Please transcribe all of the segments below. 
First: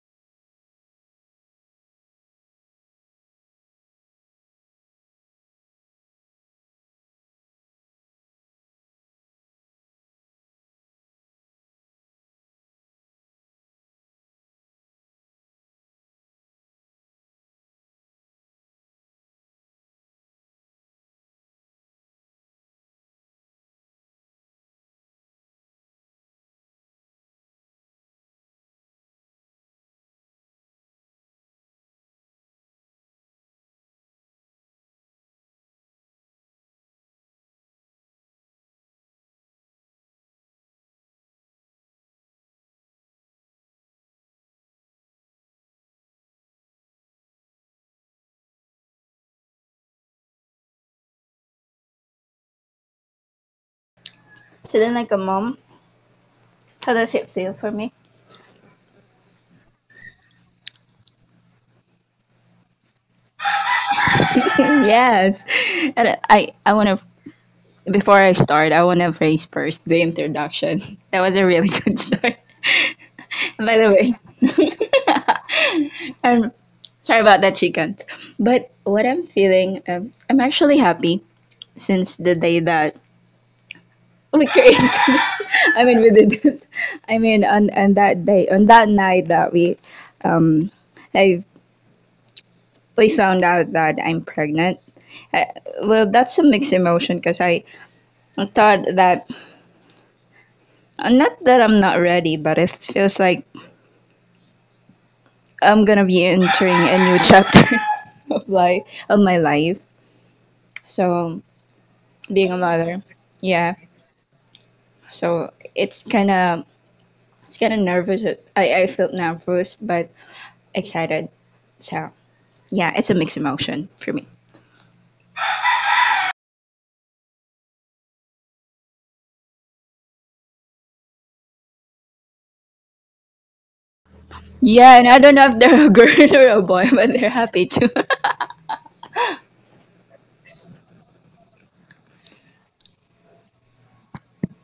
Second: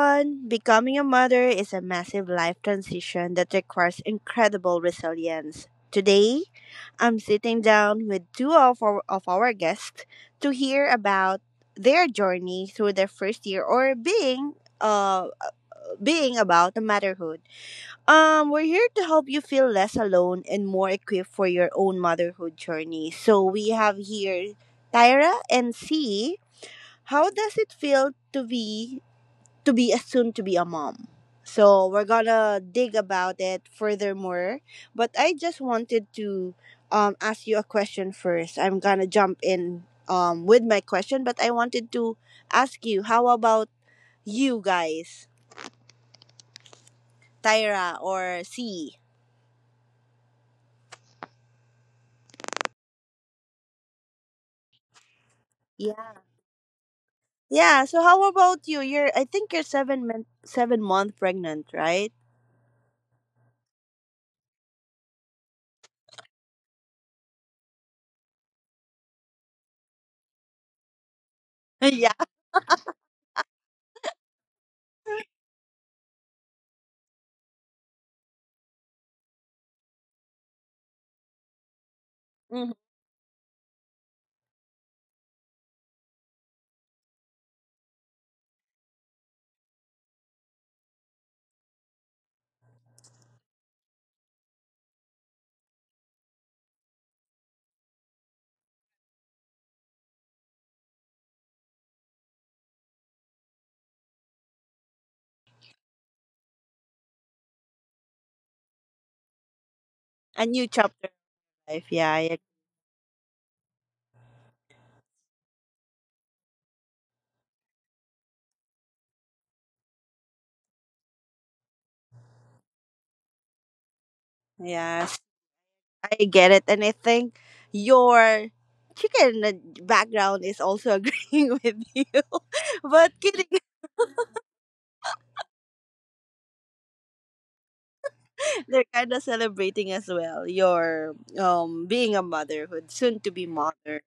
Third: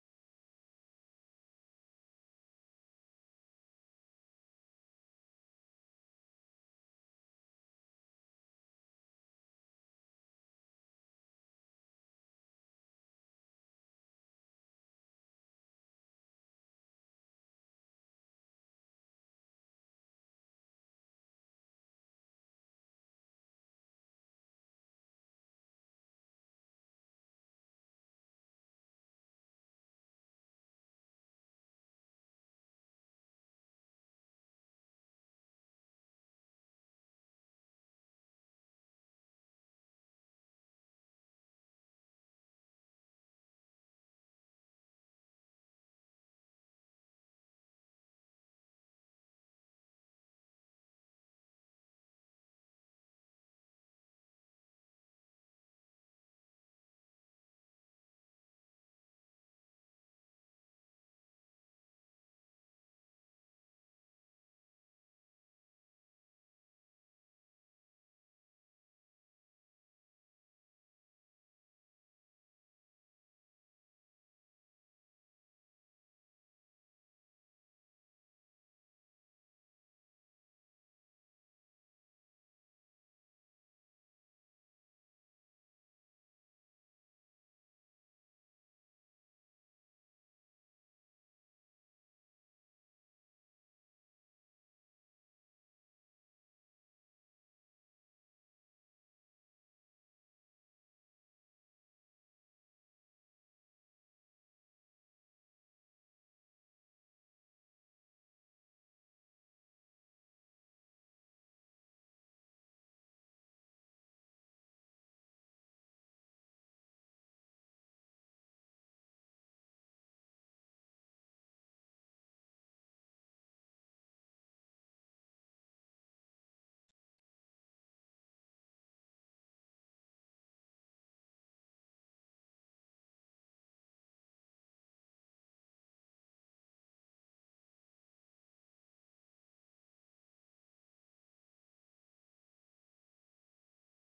everyone! Becoming a mother is a massive life transition that requires incredible resilience. Today, I'm sitting down with two of our guests to hear about their journey through their first year or being uh being about the motherhood. We're here to help you feel less alone and more equipped for your own motherhood journey. So we have here Tyra and C. How does it feel to be a soon to be a mom. So we're gonna dig about it furthermore. But I just wanted to ask you a question first. I'm gonna jump in with my question, but I wanted to ask you how about you guys, Tyra or C? Sitting like a mom. Yeah. How does it feel for Yeah. me? So how about you? You're I think you're 7 month pregnant, right? yes. And I want to, before I start, I want to phrase first the introduction. That was a really good Yeah. start. By the way, I'm sorry about that chicken. But what I'm feeling, I'm actually happy since the day Mhm. that we created. I mean, we did it. I mean, on that day, on that night that we, um, I. we found out that I'm pregnant. Uh, well, that's a mixed emotion because I thought that, not that I'm not ready, but it feels like I'm gonna be entering a new chapter of life, of my life. A new chapter So in life. Yeah. being I- a mother, yeah. So it's kind of, it's kind of nervous. I felt nervous but excited. So yeah, it's a mixed emotion for me. Yeah. I get it, and I think your chicken background is also agreeing with you. But kidding, Yeah, and I don't know if they're a girl or a boy, but they're happy too. they're kind of celebrating as well your being a motherhood, soon to be mother.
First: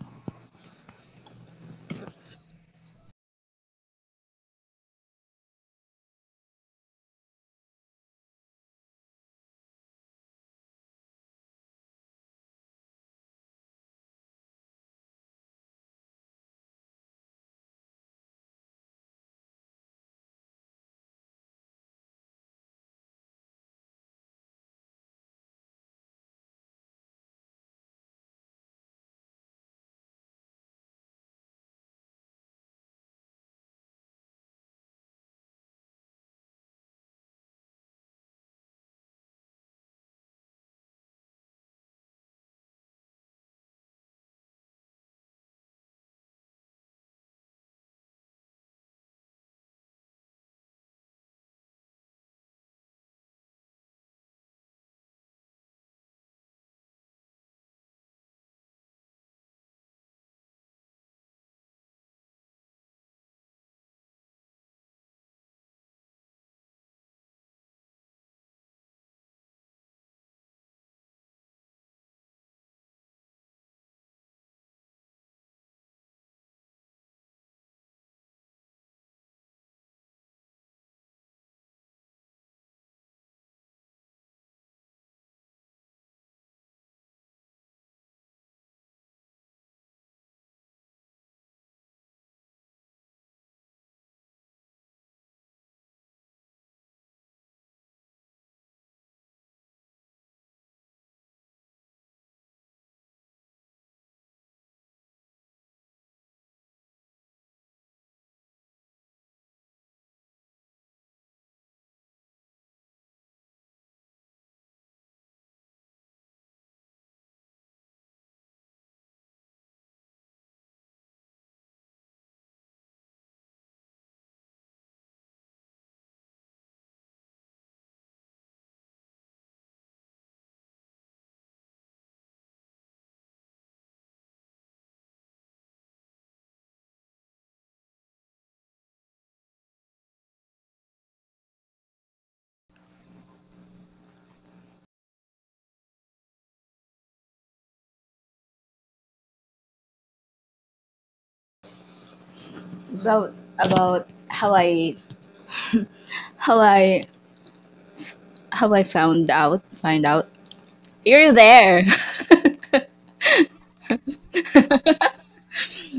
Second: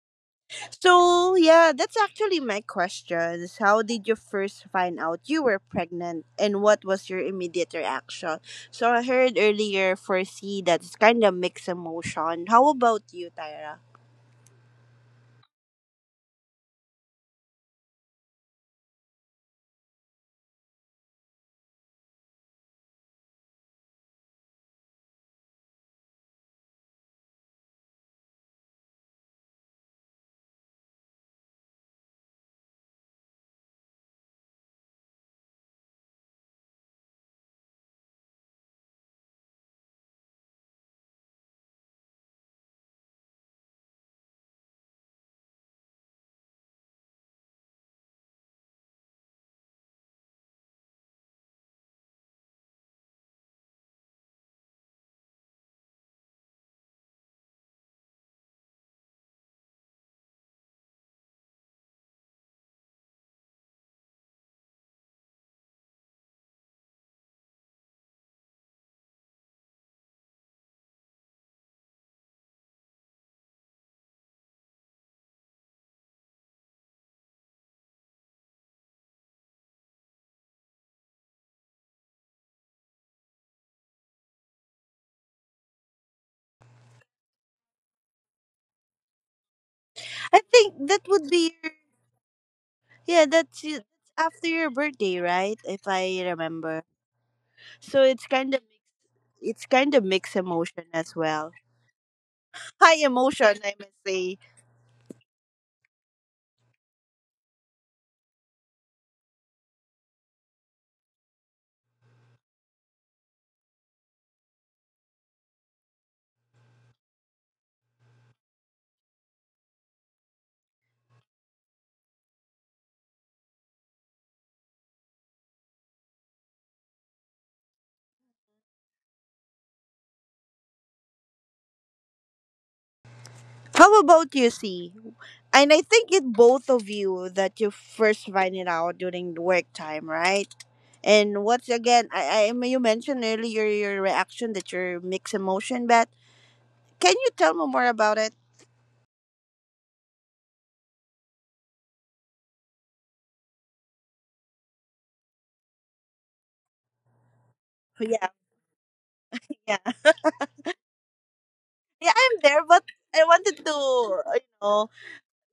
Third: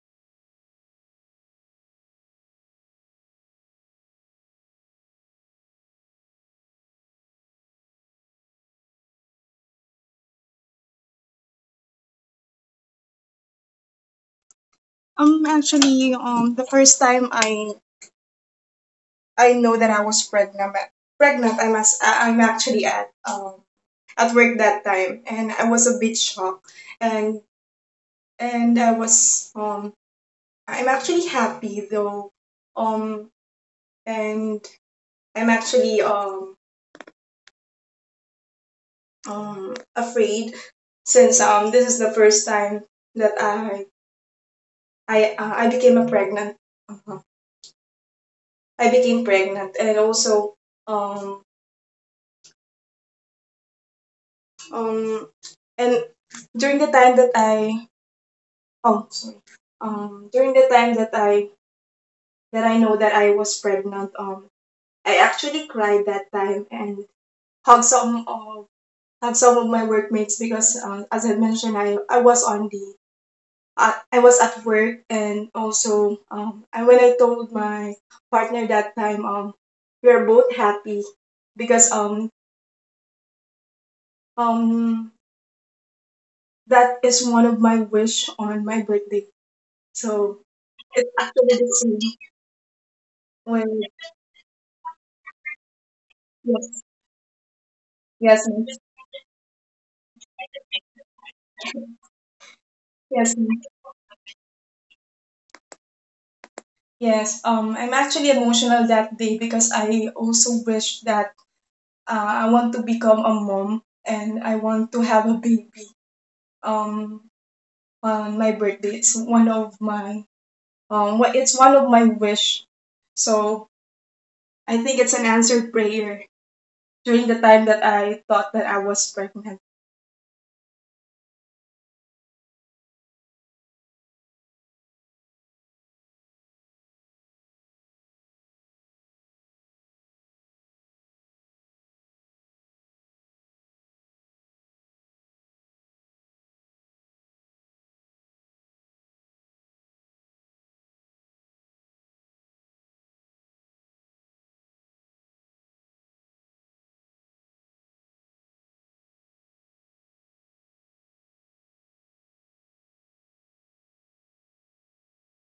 So yeah, that's actually my question. Is how did you first find out you were pregnant, and what was your immediate reaction? So I heard earlier for C that's kind of mixed emotion. How about you, Tyra? Actually, the first time I know that I was pregnant, I'm actually at work that time, and I was a bit shocked, and and I was um I'm actually happy though, um, and I'm actually afraid since this is the first time that I became a uh, I became pregnant, and also um um and during the time that I oh sorry during the time that I know that I was pregnant. I actually cried that time and hugged some of hugged some of my workmates because, as I mentioned, I was at work, and also I when I told my partner that time, we are both happy because um that is one of my wish on my birthday. I So think that it's would actually be the same yeah, that's when. it. After your birthday, right? If I Yeah. remember. So Yes, ma'am. it's kind of mixed emotion as well. High Yes, emotion, ma'am. I must say. Yes. I'm actually emotional that day because I also wish that, I want to become a mom and I want to have a baby. Um, on my birthday, it's one of my what it's one of my wish. So I think it's an answered prayer during the time that I thought that I was pregnant. How about you, C? And I think it both of you that you first find it out during the work time, right? And what's again, I mean, you mentioned earlier your reaction that you're mixed emotion, but can you tell me more about it? about about how I, how I Yeah, how I found out, find yeah, out, you're there. yeah. I'm there, but I wanted to, you know,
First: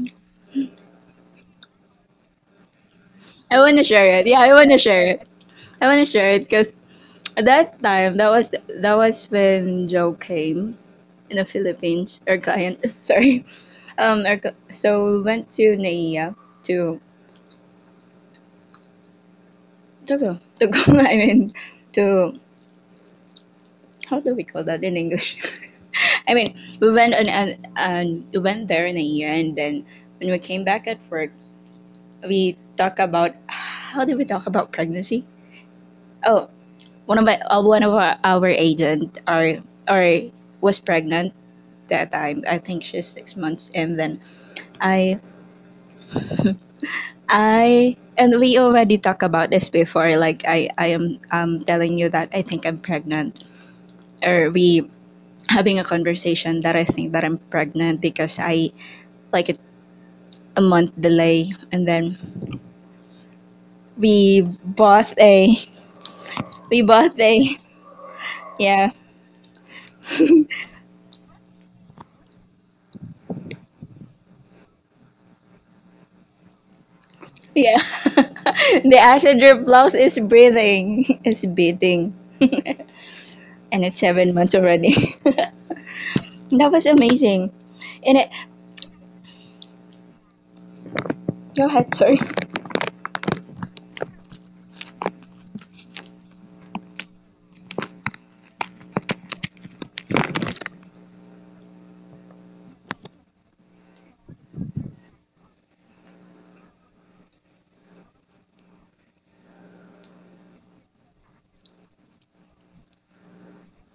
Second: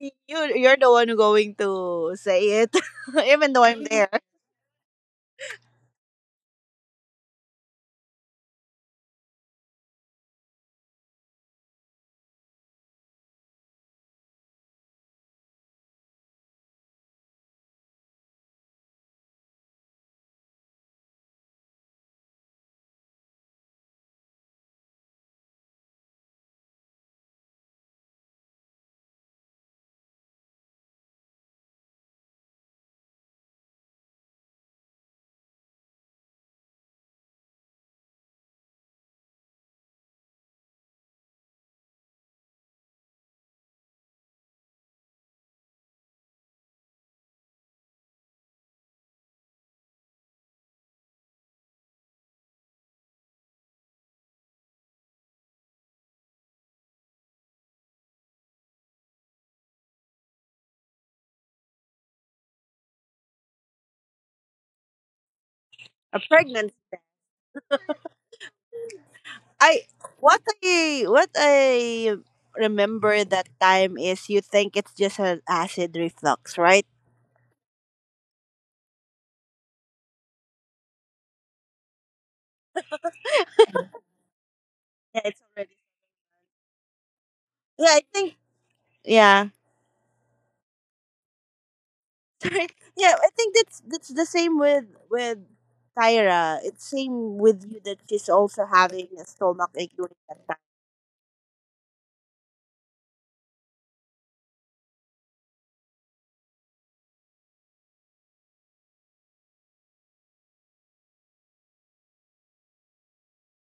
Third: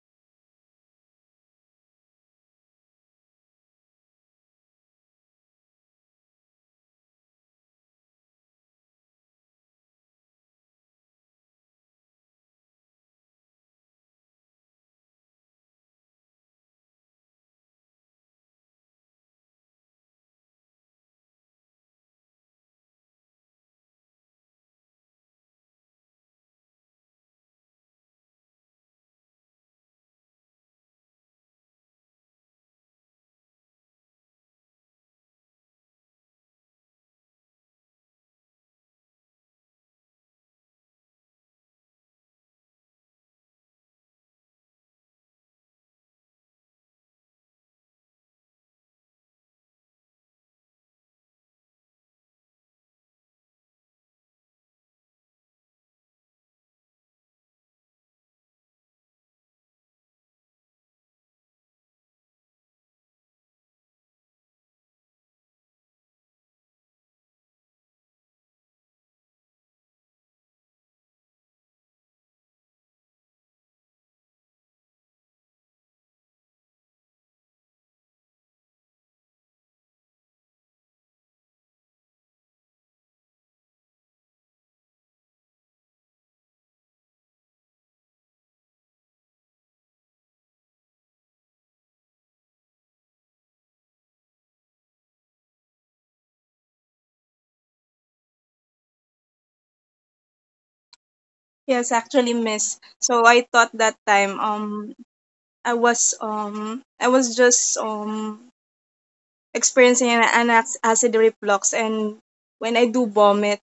you you're the one who going to say it, I even though want to I'm share there. it. Yeah, I want to share it. I want to share it because at that time, that was when Joe came in the Philippines. Our client, sorry, so we went to Naiya to, go. I mean, to, how do we call that in English? I mean, we went and we went there in a year, and then when we came back at work, we talk about, how did we talk about pregnancy? Oh, one of our agent are was pregnant that time. I think she's 6 months, and then I, I and we already talked about this before. Like, I I am telling you that I think I'm pregnant, or we having a conversation that I think that I'm pregnant because I, like, it a month delay, and then we bought a, A we pregnancy bought test. a, yeah, I what I what I remember that time is you think it's just an acid reflux, right? yeah the passenger blouse is breathing, is beating, and it's 7 months already. Yeah, that it's already. was amazing. Yeah, And it, I think yeah. go ahead, sorry. Sorry. Yeah, I think that's that's the same with Tyra. It's same with you that she's also having a stomach ache during that time. Yes, actually, miss. So I thought that time, I was just experiencing acid reflux and when I do vomit,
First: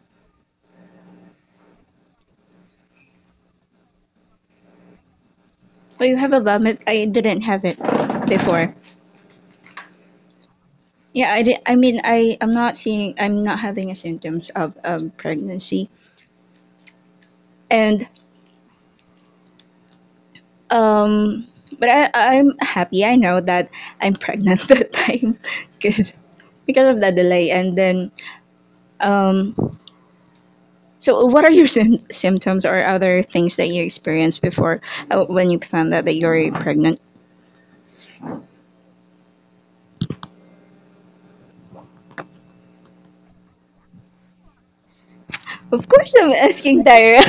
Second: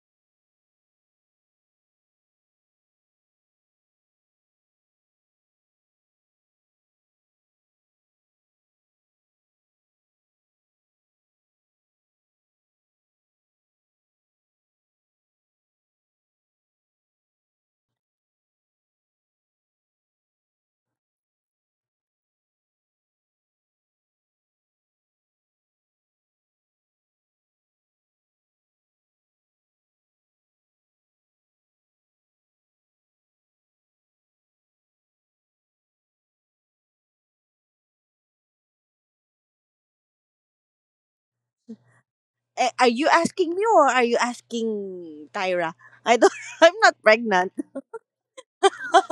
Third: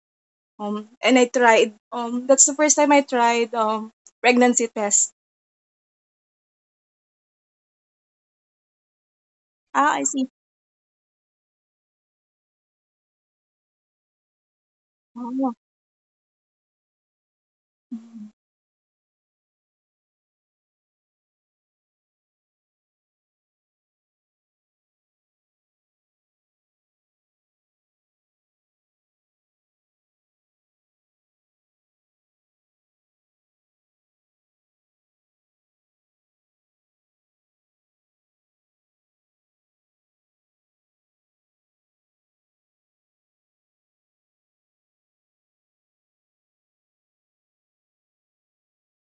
and I tried that's the first time I tried pregnancy test. Oh, you have a vomit, I didn't have it before. Ah, I see. Yeah, I did. I mean, I'm not seeing, I'm not having a symptoms of Oh. pregnancy, and um but I'm happy I know that I'm pregnant that time, because because of that delay, and then um so what are your symptoms or other things that you experienced before, when you found out that you're pregnant? Eh, are you asking me or are you asking Tyra? I don't. I'm not pregnant. Of course I'm asking Tyra,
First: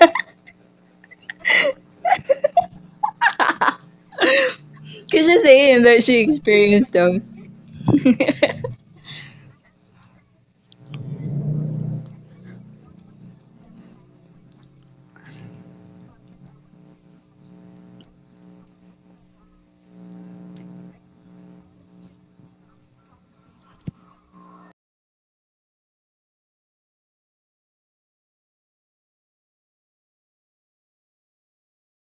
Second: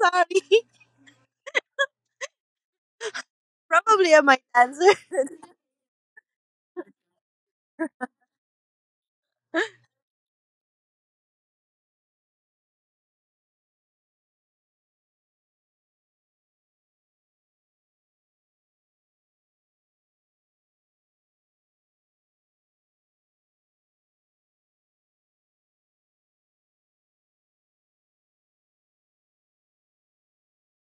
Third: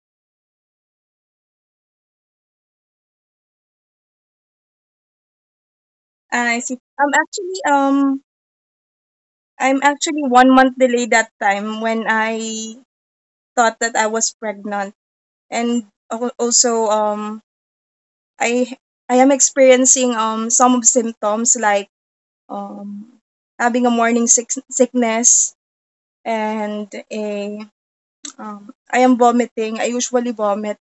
Sorry. Probably I might answer. because she's saying that she I see. experienced those. I'm actually 1 month delayed that time when I thought that I was pregnant, and also I I am experiencing some symptoms like um having a morning sickness and a. I am vomiting. I usually vomit.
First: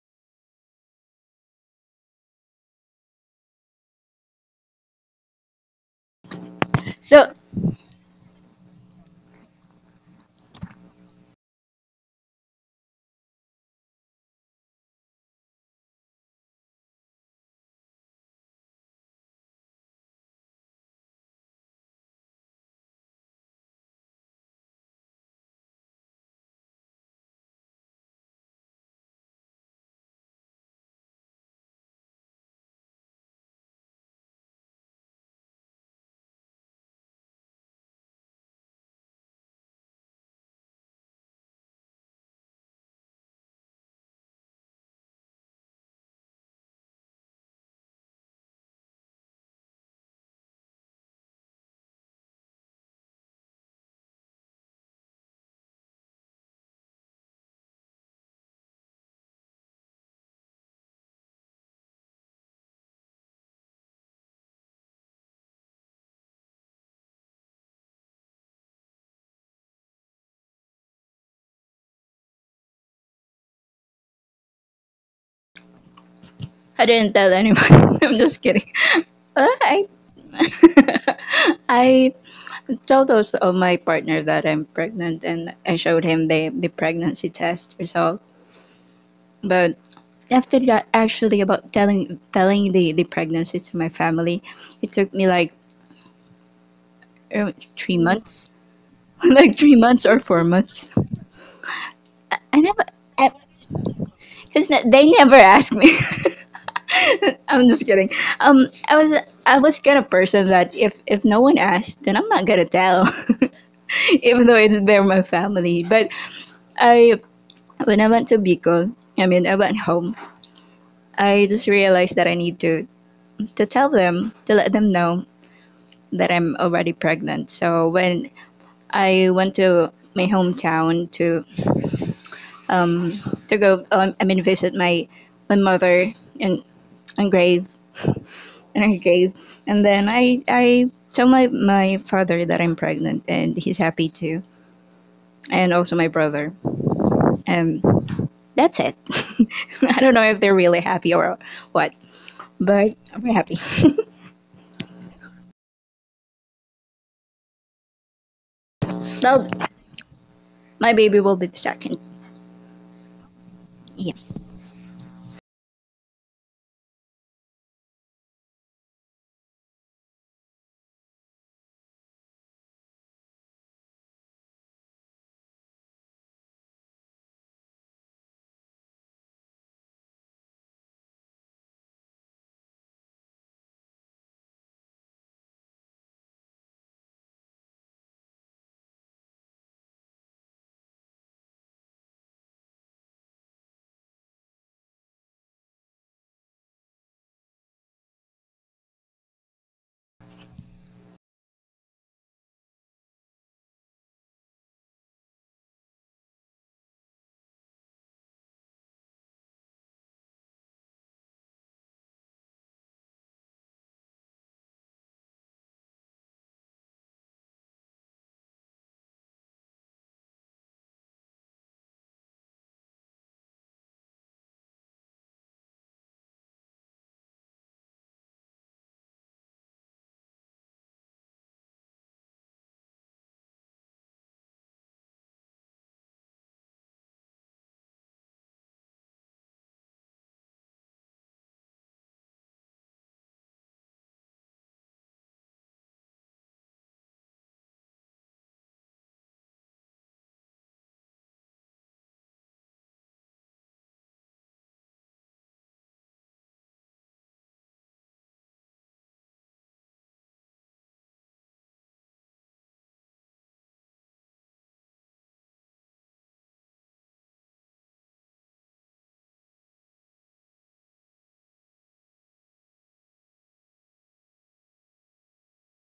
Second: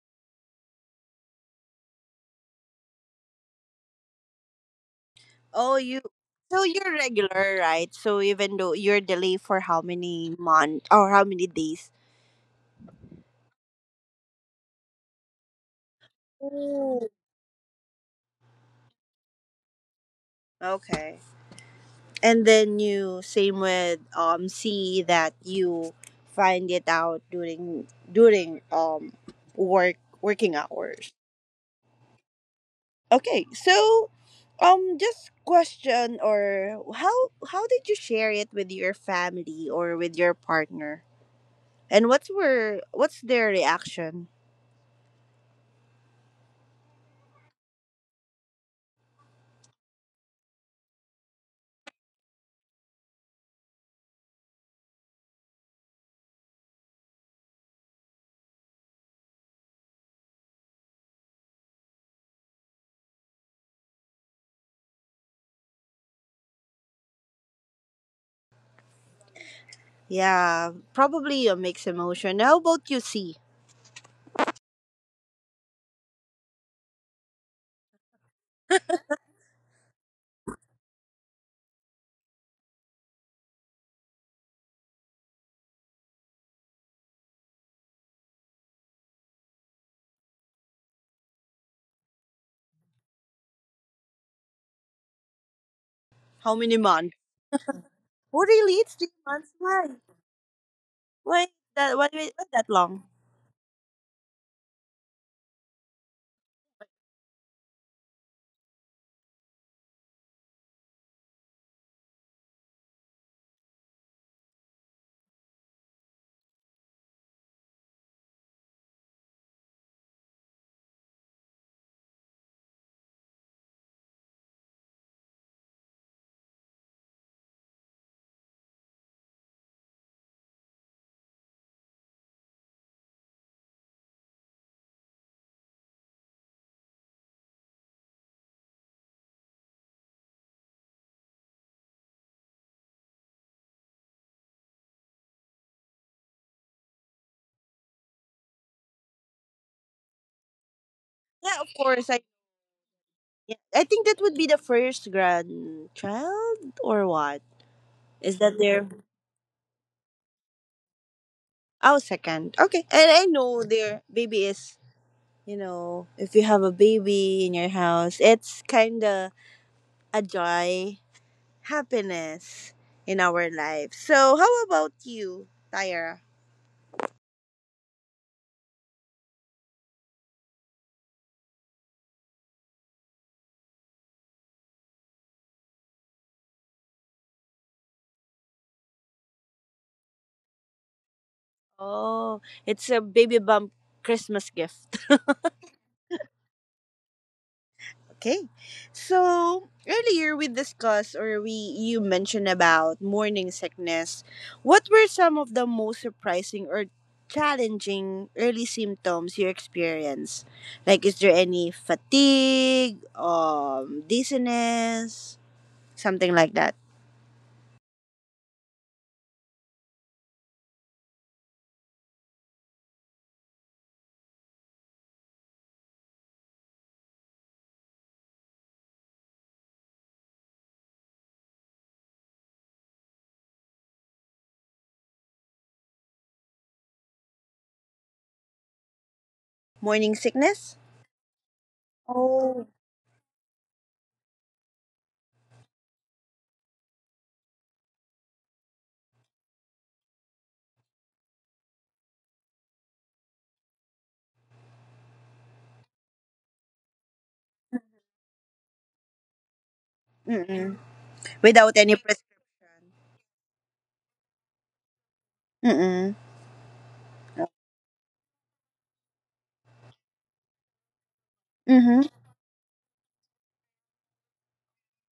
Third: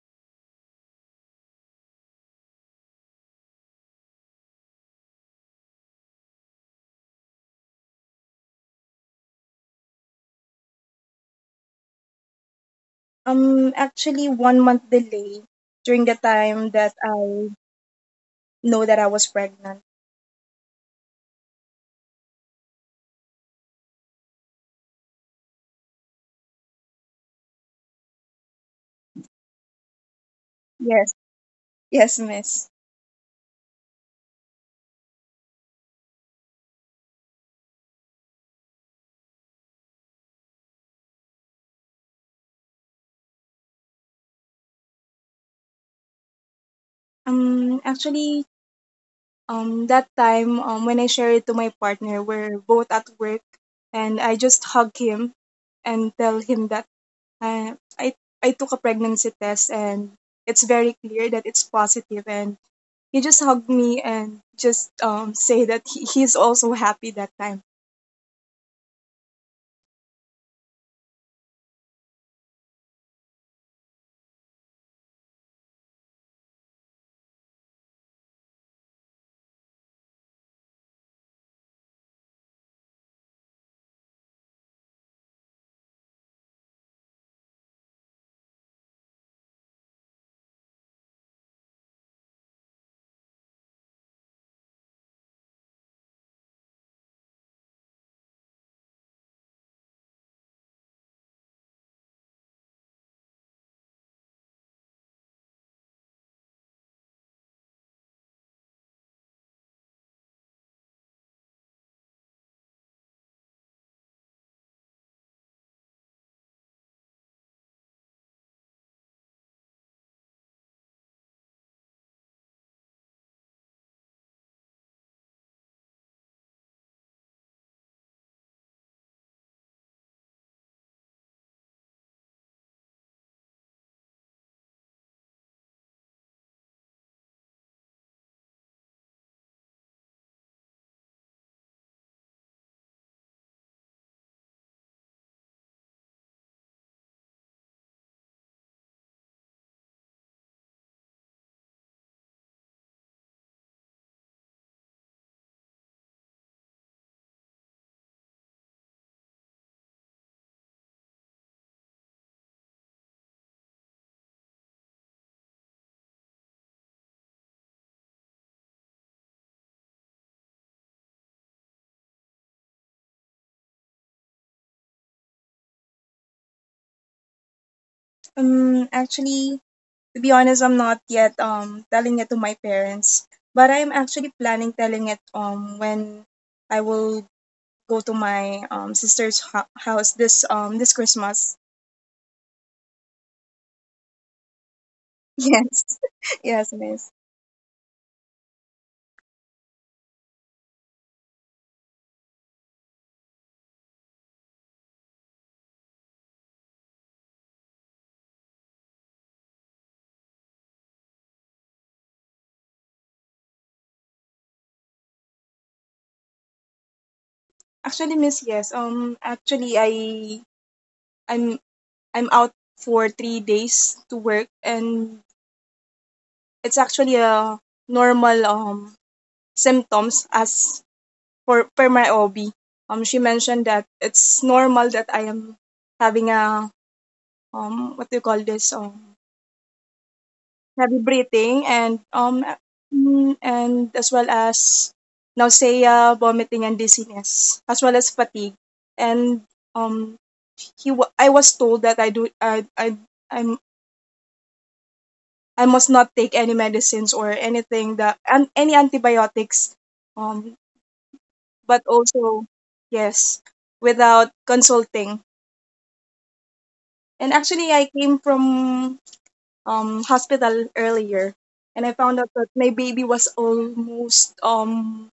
Oh, you. So you're so regular, right? So even though you're delayed for how many month or how many days? Actually, 1 month delay during the time that Ooh. I know that I was pregnant. Okay. And then you same with C that you find it out during work working Yes, hours. yes, miss. Okay, so just question or how did you share it with your family or with your partner? And what's were what's their reaction? Actually, that time, when I shared it to my partner, we're both at work, and I just hug him and tell him that, uh, I I took a pregnancy test, and it's very clear that it's positive, and he just hugged me and just, say that he's also happy that time. Yeah, probably a mixed emotion. How about you, see? I didn't tell anyone. I'm just kidding. I, I told also of my partner that I'm pregnant, and I showed him the pregnancy test result. But after that, actually, about telling the pregnancy to my family, it took me like How many months? 3 months, Oh, really? It's three like three months. months or Why? 4 months. Why that? I Why never. that I, long? Since they never asked me. I'm just kidding. I was, I was kind of person that if no one asked, then I'm not gonna tell, even though it's, they're my family. But I, when I went to Bicol, I mean, I went home. I just realized that I need to tell them, to let them know that I'm already pregnant. So when I went to my hometown to, um, to go. I mean, visit my my mother in in grave, in her grave, and then I tell my my father that I'm pregnant, and he's happy too, and also my brother, and that's it. I don't know if they're really happy or what, Yeah, of course. I but we're happy. yeah, I think that would be the first grandchild or what? Is that so their? my baby will be the second. Oh, second. Okay, and I Yeah, know their baby is. You know, if you have a baby in your house, it's kind of a joy happiness in our life. So, how about you, Tyra? Actually, to be honest, I'm not yet telling it to my parents, but I'm actually planning telling it when I will go to my house this this Christmas. Oh, it's a baby bump Christmas gift. Yes, yes, miss. Okay. So, earlier we discussed or we you mentioned about morning sickness. What were some of the most surprising or challenging early symptoms you experienced? Like is there any fatigue, dizziness, something like that? Actually, miss, yes. Actually, I'm I'm out for 3 days to work, and it's actually a normal symptoms as for per my OB. She mentioned that it's normal that I am having a, what do you call this Morning sickness? heavy breathing, Oh. And as well as nausea, vomiting, and dizziness, as well as fatigue. And um, I was told that I do I I'm I must not take any medicines or anything that and any antibiotics. Um, Mm-mm. Without but any prescription. also, yes, without consulting. Mm-mm. And actually, I came from, hospital earlier, and I Mm-hmm. found out that my baby was almost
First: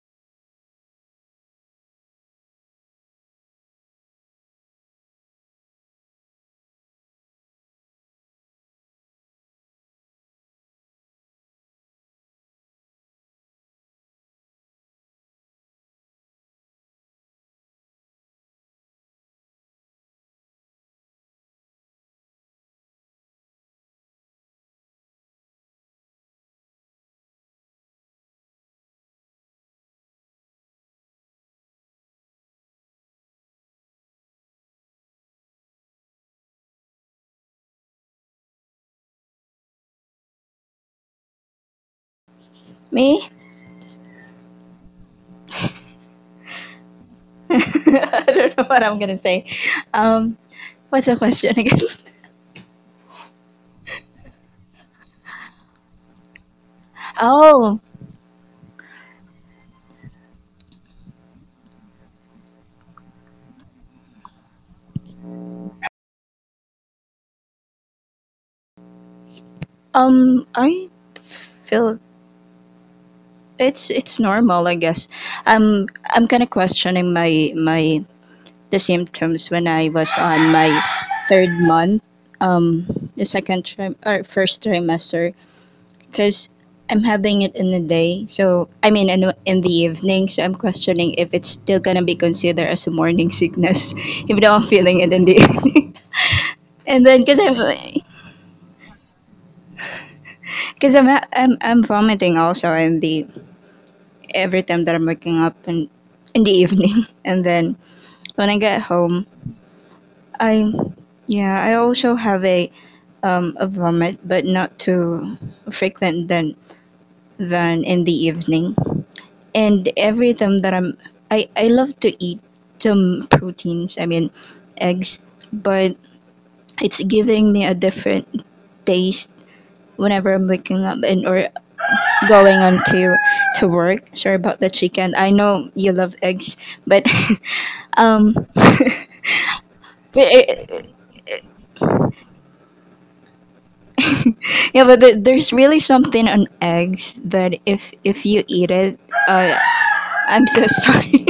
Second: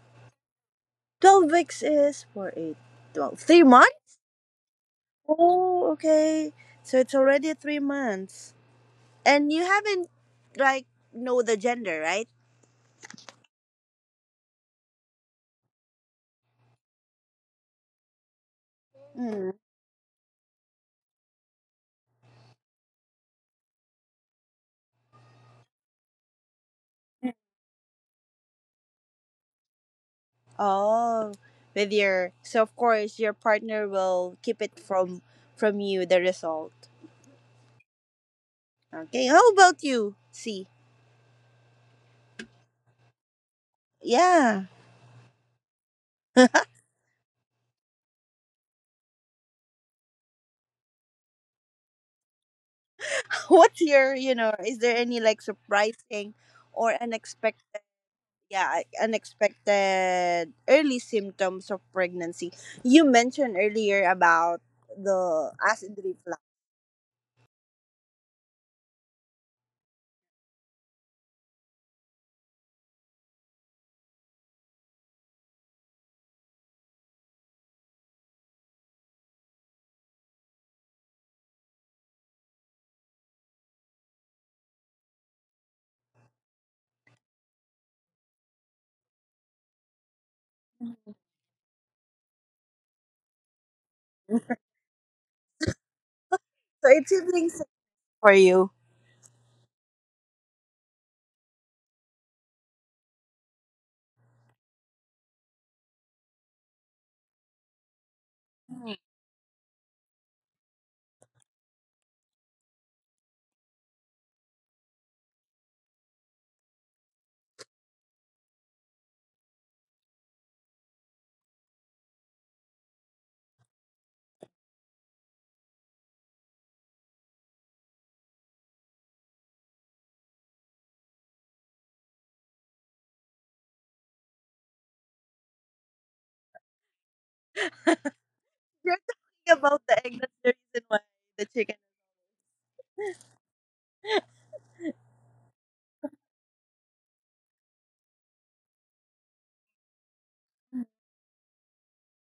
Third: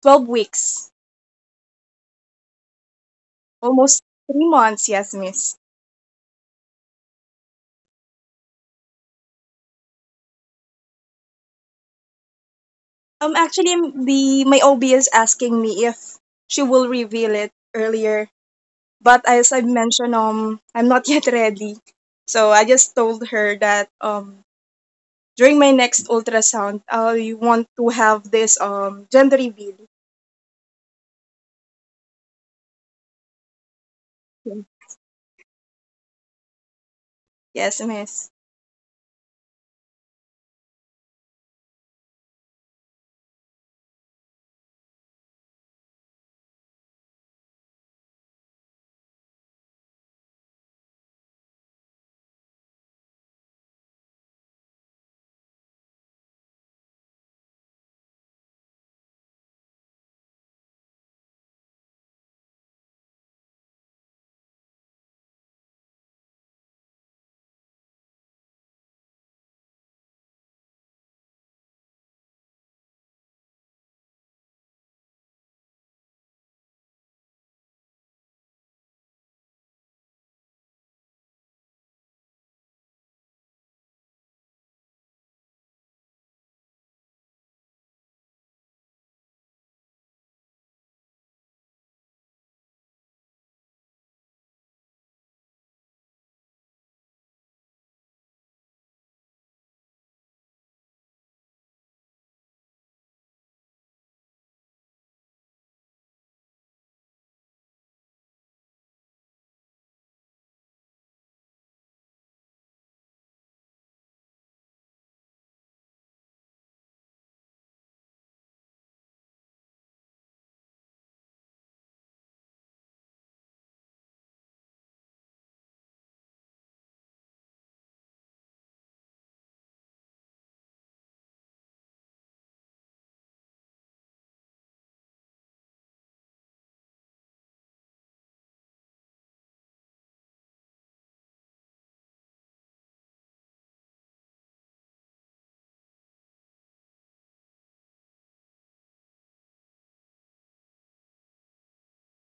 12 weeks, 12 weeks is 4, 8, 12. Three almost months? 3 months. Yes, miss. Oh, okay. So it's already 3 months. And you haven't, like, know the gender, right? Actually, m- the my OB is asking me if she will reveal it earlier, but Mm. as I mentioned, I'm not yet ready. So I just told her that, during my next ultrasound, I want to have this gender reveal. Oh, with your, so of course your partner will keep it from you, the result. Yes, miss. Okay, how about you, See. me. Yeah. I don't know what I'm gonna say. Um, what's the question again? What's your, you know, is there any, like, surprising or unexpected Oh, yeah I- unexpected early symptoms of pregnancy you mentioned earlier about the acid reflux I feel it's normal, I guess. I'm kind of questioning my my the symptoms when I was on my third month, um, the second trim or first trimester, because I'm having it in the day. So I mean, in the evening. So I'm questioning if it's still gonna be considered as a morning sickness, even though I'm feeling it in the evening. so it's And then, cause sibling same for you. I'm I'm vomiting also in the, every time that I'm waking up in the evening. And then Mhm. when I get home, I, yeah, I also have a vomit, but not too frequent than in the evening. And every time that I'm, I love to eat some proteins, I mean eggs, but it's giving me a different taste whenever I'm waking up and or going on to work. Sorry about the chicken. I know you love eggs, but You're but talking about the egg that's the reason why the it, chicken yeah, but the, there's really something on eggs that if you eat it, uh, I'm so sorry.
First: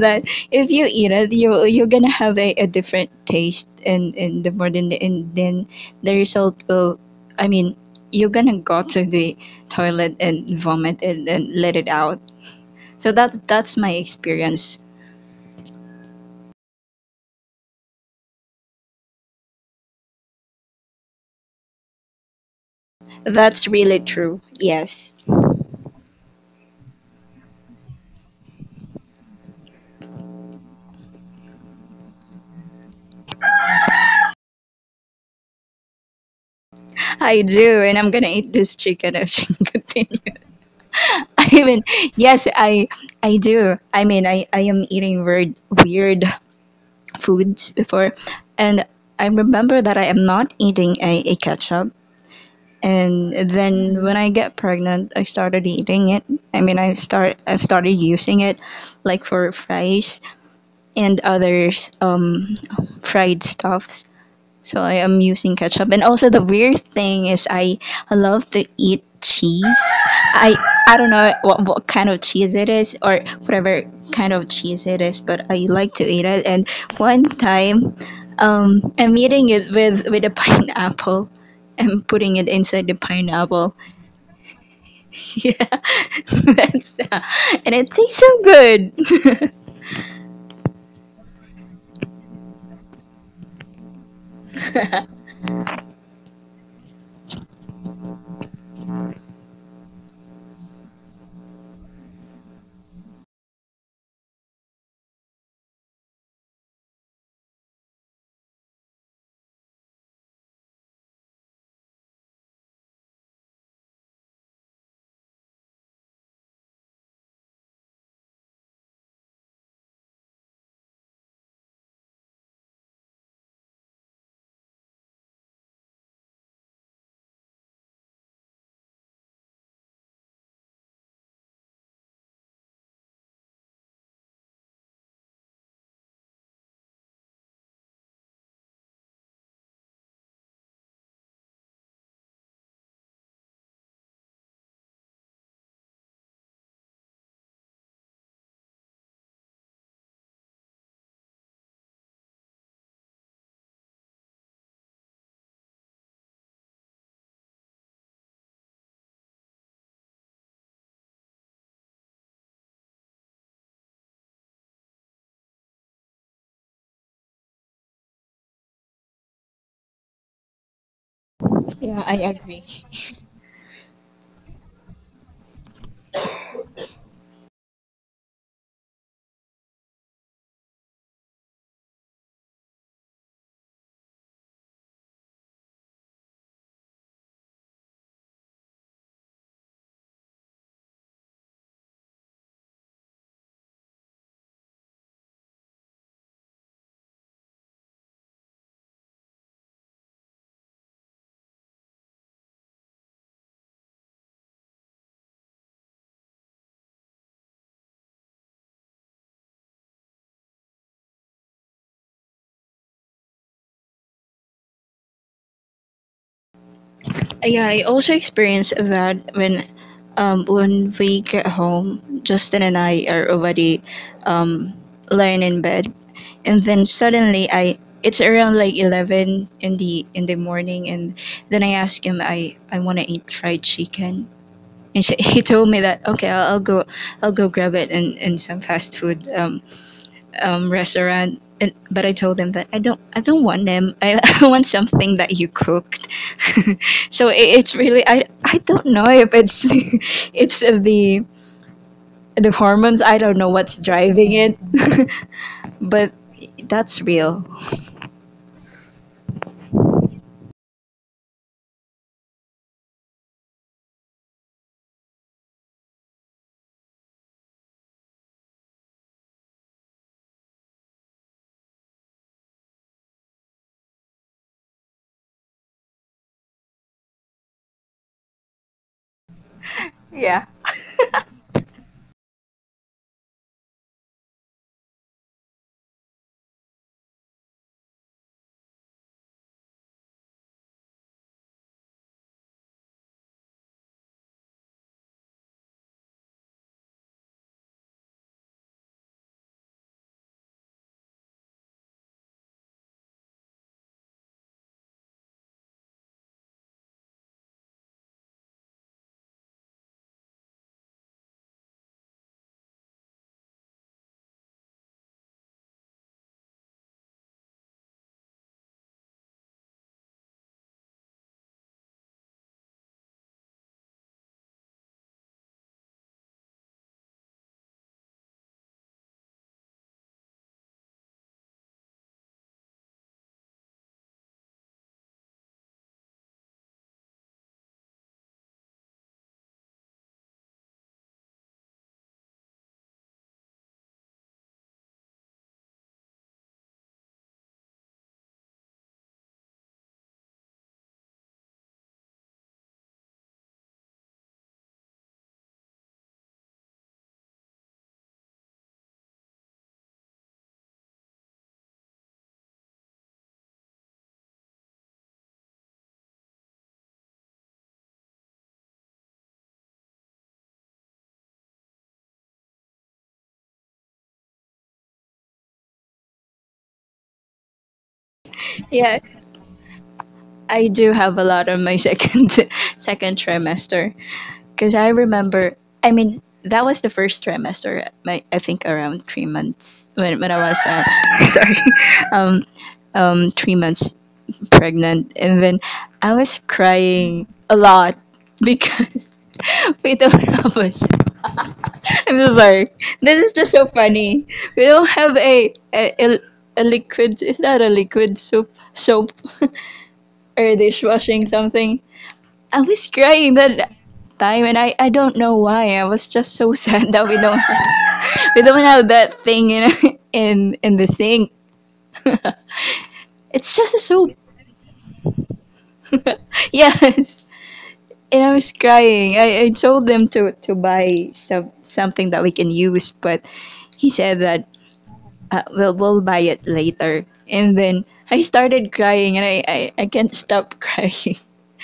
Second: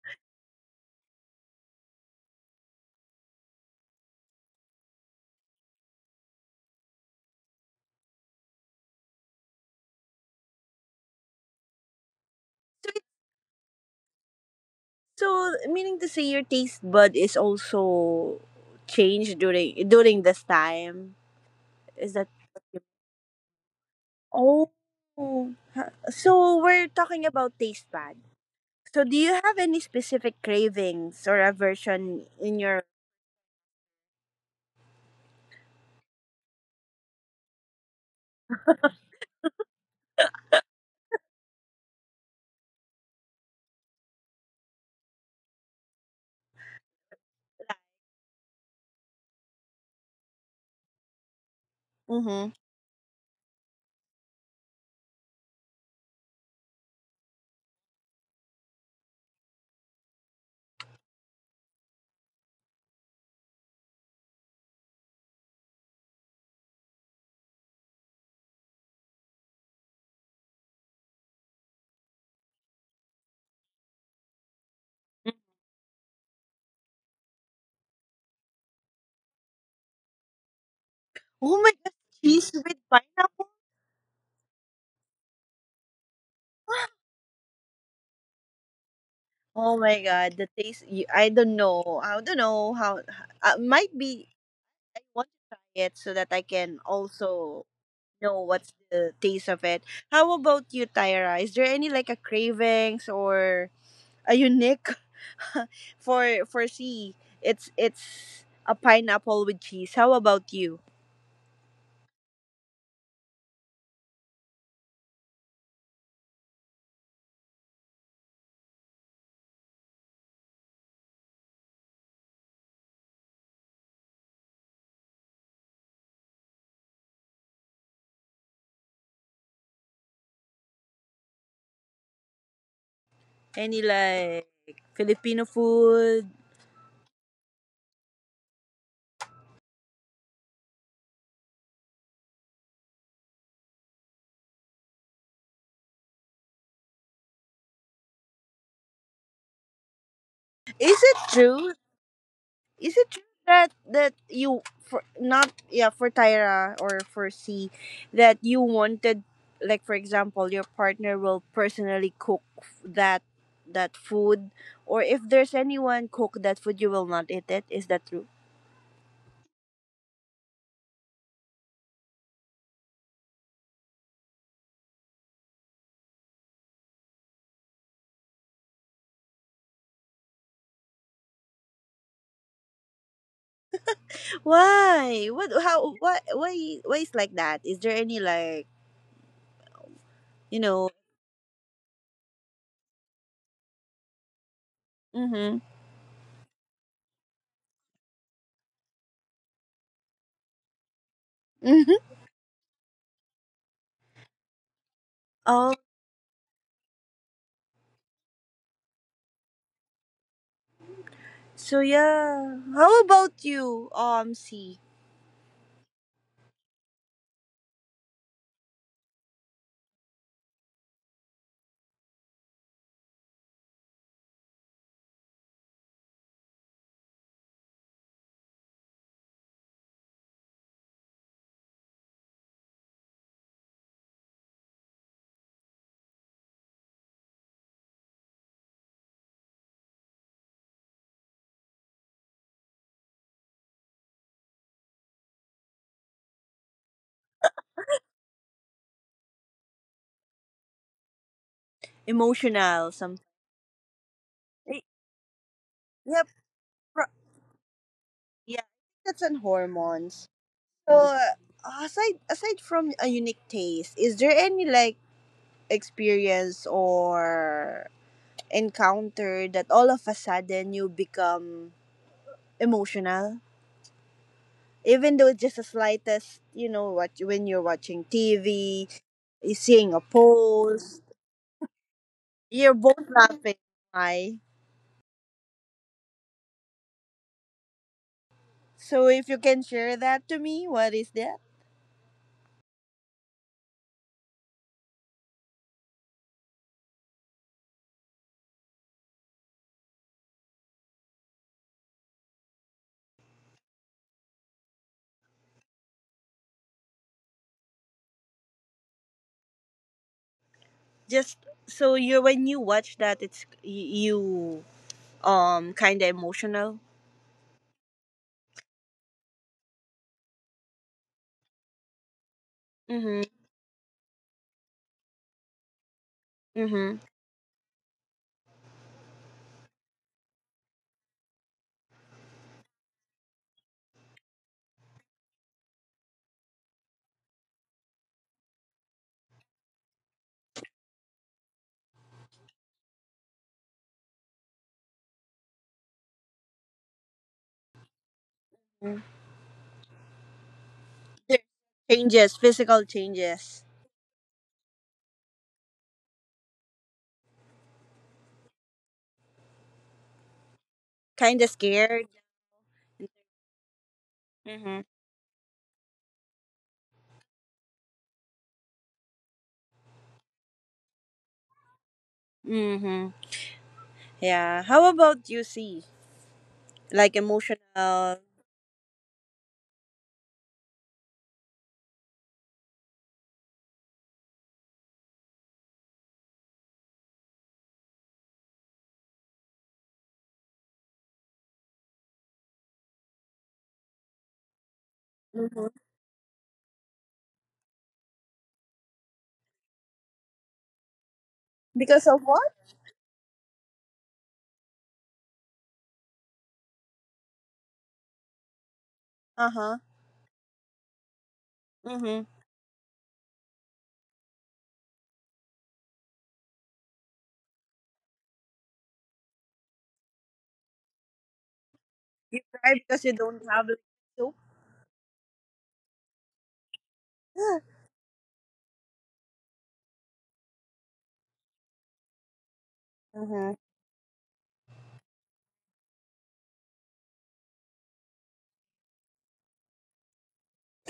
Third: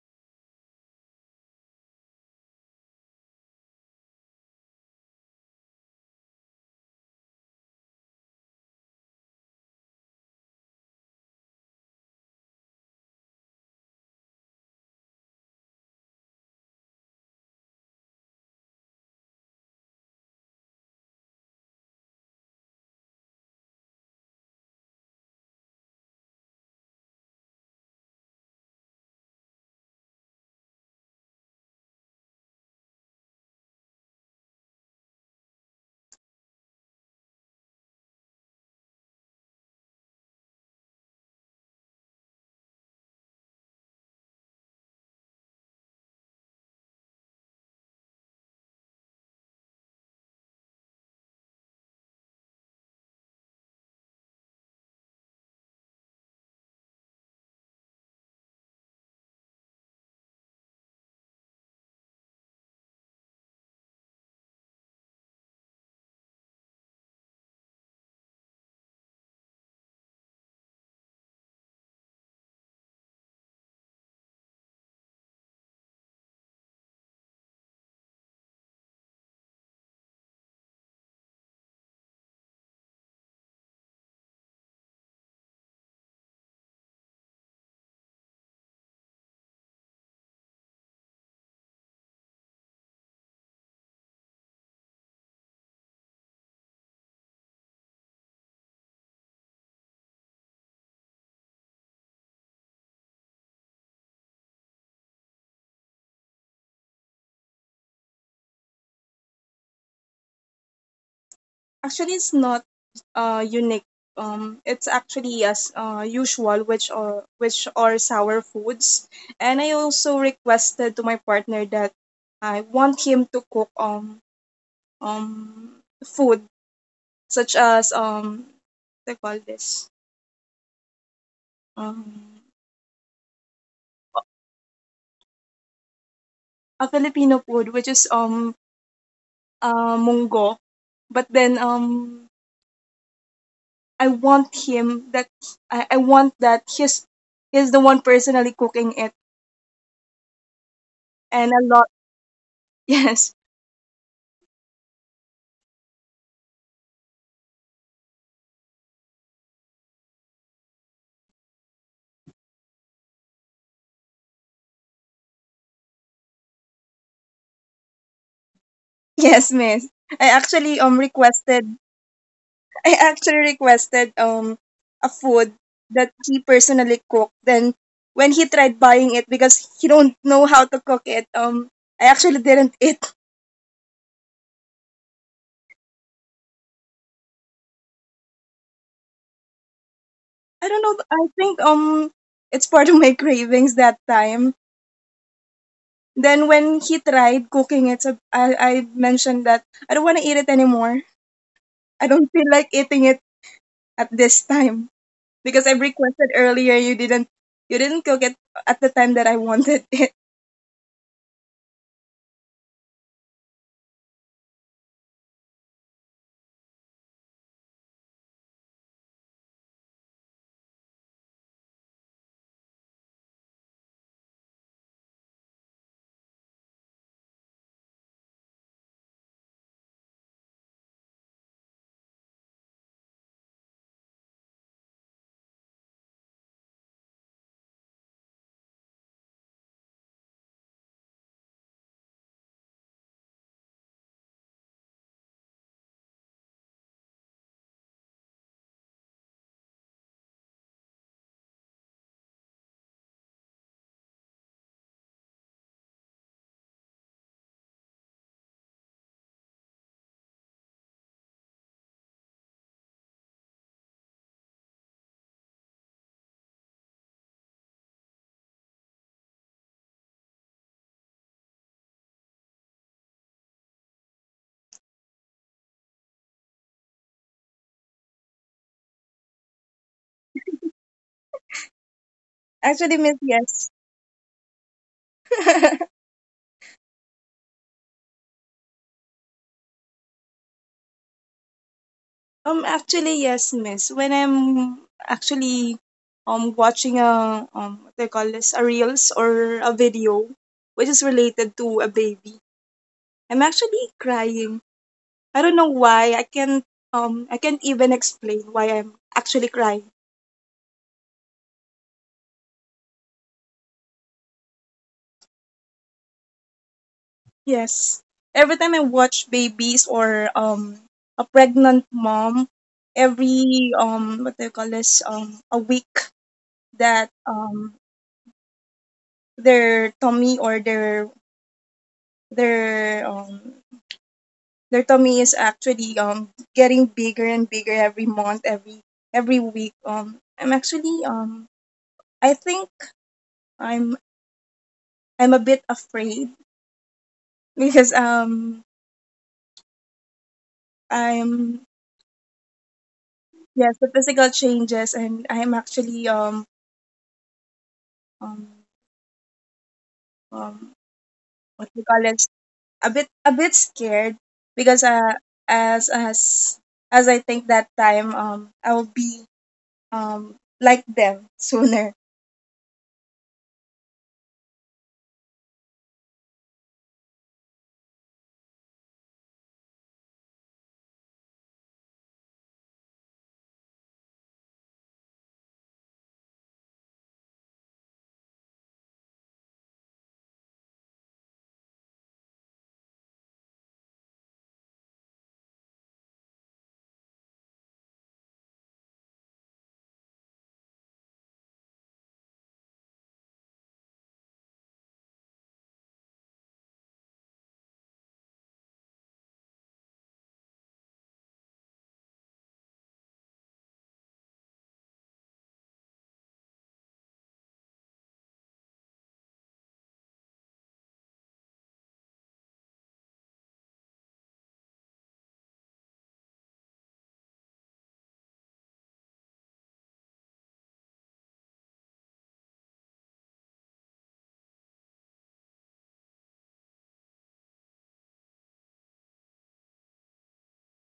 That if you eat it, you, you're gonna have a different taste, and the more than, and then the result will, I mean, you're gonna go to the toilet and vomit and let it out. So so it's that, that's my experience. so meaning to say your taste bud is also changed during this time is that That's really true. oh Yes. so we're talking about taste buds. So, do you have any specific cravings or aversion in your I do, and I'm gonna eat this chicken if she continues. I mean, yes, I do. I mean, I am eating weird weird foods before, life? and I remember that I am not eating a ketchup. Mm-hmm. And then when I get pregnant, I started eating it. I mean, I've started using it, like for fries and others fried stuffs. So I am using ketchup. And also the weird thing is, I love to eat cheese. I I don't know what kind of cheese it is, or whatever kind of cheese it is, but I like to eat it. And one time, I'm eating it with a pineapple. Oh my I'm god, putting it cheese inside the with pineapple. pineapple. Yeah, that's, and it tastes so good. Oh my god, the taste. You, I don't know. I don't know how. Might be. I want to try it so that I can also know what's the taste of it. How about you, Tyra? Is there any like a cravings or a unique for C? It's a pineapple with cheese. How about you? Actually, it's not, unique. It's actually as, usual, which are sour foods. And I also requested to my partner that I want him to cook um food, such as what they call this um Any like Filipino food? a Filipino food, which is munggo. But then I want him that I want that he's the one personally cooking it, Is it and a true? lot. Is it true Yes. that you for not yeah for Tyra or for C that you wanted like for example your partner will personally cook that that food or if there's anyone cook that food you will not eat it is that true Yes, miss. I actually um yeah, requested I agree. I actually requested a food that he personally cooked. Then when he tried buying it because he don't know how to cook it, I actually didn't eat. why what how what why is like that is there any like you I don't know know. I think it's part of my cravings that time. mm-hmm. Then when he tried cooking it, so I mentioned that I don't want to eat it anymore. Mm-hmm. I don't feel like eating it at this time, because I requested earlier. You didn't cook it at the time that I wanted it. So yeah, how about you, C? Yeah, I also experienced that when, when we get home, Justin and I are already, um, lying in bed, and then suddenly I, it's around like 11 in the morning, and then I asked him, I want to eat fried chicken, and she, he told me that, okay, I'll go, I'll go grab it in some fast food restaurant, and, but I told them that I don't, I don't want them. I, I want something that you cooked. so it, it's really, I don't know if it's, it's the Emotional, some. hormones. I don't know what's Eh, driving it, yeah, but pro- that's real. yeah, that's on hormones. So aside from a unique taste, is there any like experience or encounter that all of a sudden you become emotional? Even though it's just the slightest, you know, what when you're watching TV, eh, seeing a post, Yeah. you're Actually, both miss, laughing. yes. Why? So if you can share that to me, what is that? Actually, yes, miss. When I'm actually watching a, what they call this a reels or a video which is related to a baby, I'm actually crying. I don't know why. I can't even explain why I'm actually crying. Just so you when you watch that, it's you kind of emotional. Yes. Every time I watch babies or a pregnant mom, Mhm. every what do you call this a week, Mhm. that their tummy or their their um their tummy is actually getting bigger and bigger every month, every week. I'm actually, I think I'm I'm a bit afraid because, Mm. There- I'm Changes, physical changes. yes, the physical changes, and I'm actually um um Kind of what we call scared. it a bit scared, because, Mhm. As as as I think that time I will be um like them sooner. Mhm. Yeah. How about you see like emotional? Yeah, I do have a lot on my second, second trimester, because I remember. I mean, that was the first trimester. My, I think around 3 months when I was sorry, um, 3 months pregnant, and then Mhm. I was crying a lot because, we don't have a. I'm so Because of what? sorry. This is just so funny. We don't have a, a liquid. Is that a liquid soap? Soap. Uh huh. or dishwashing something. I Mhm. was crying that time, and I don't know why. I was just so sad that we don't have, we don't have that thing in, in the sink. You cry it's because you just a don't soap. have like soup. yes, and I was crying. I told them to buy some something that we can use, but he Mhm. said that, we'll buy it later. And then I started crying, and I, I can't stop crying.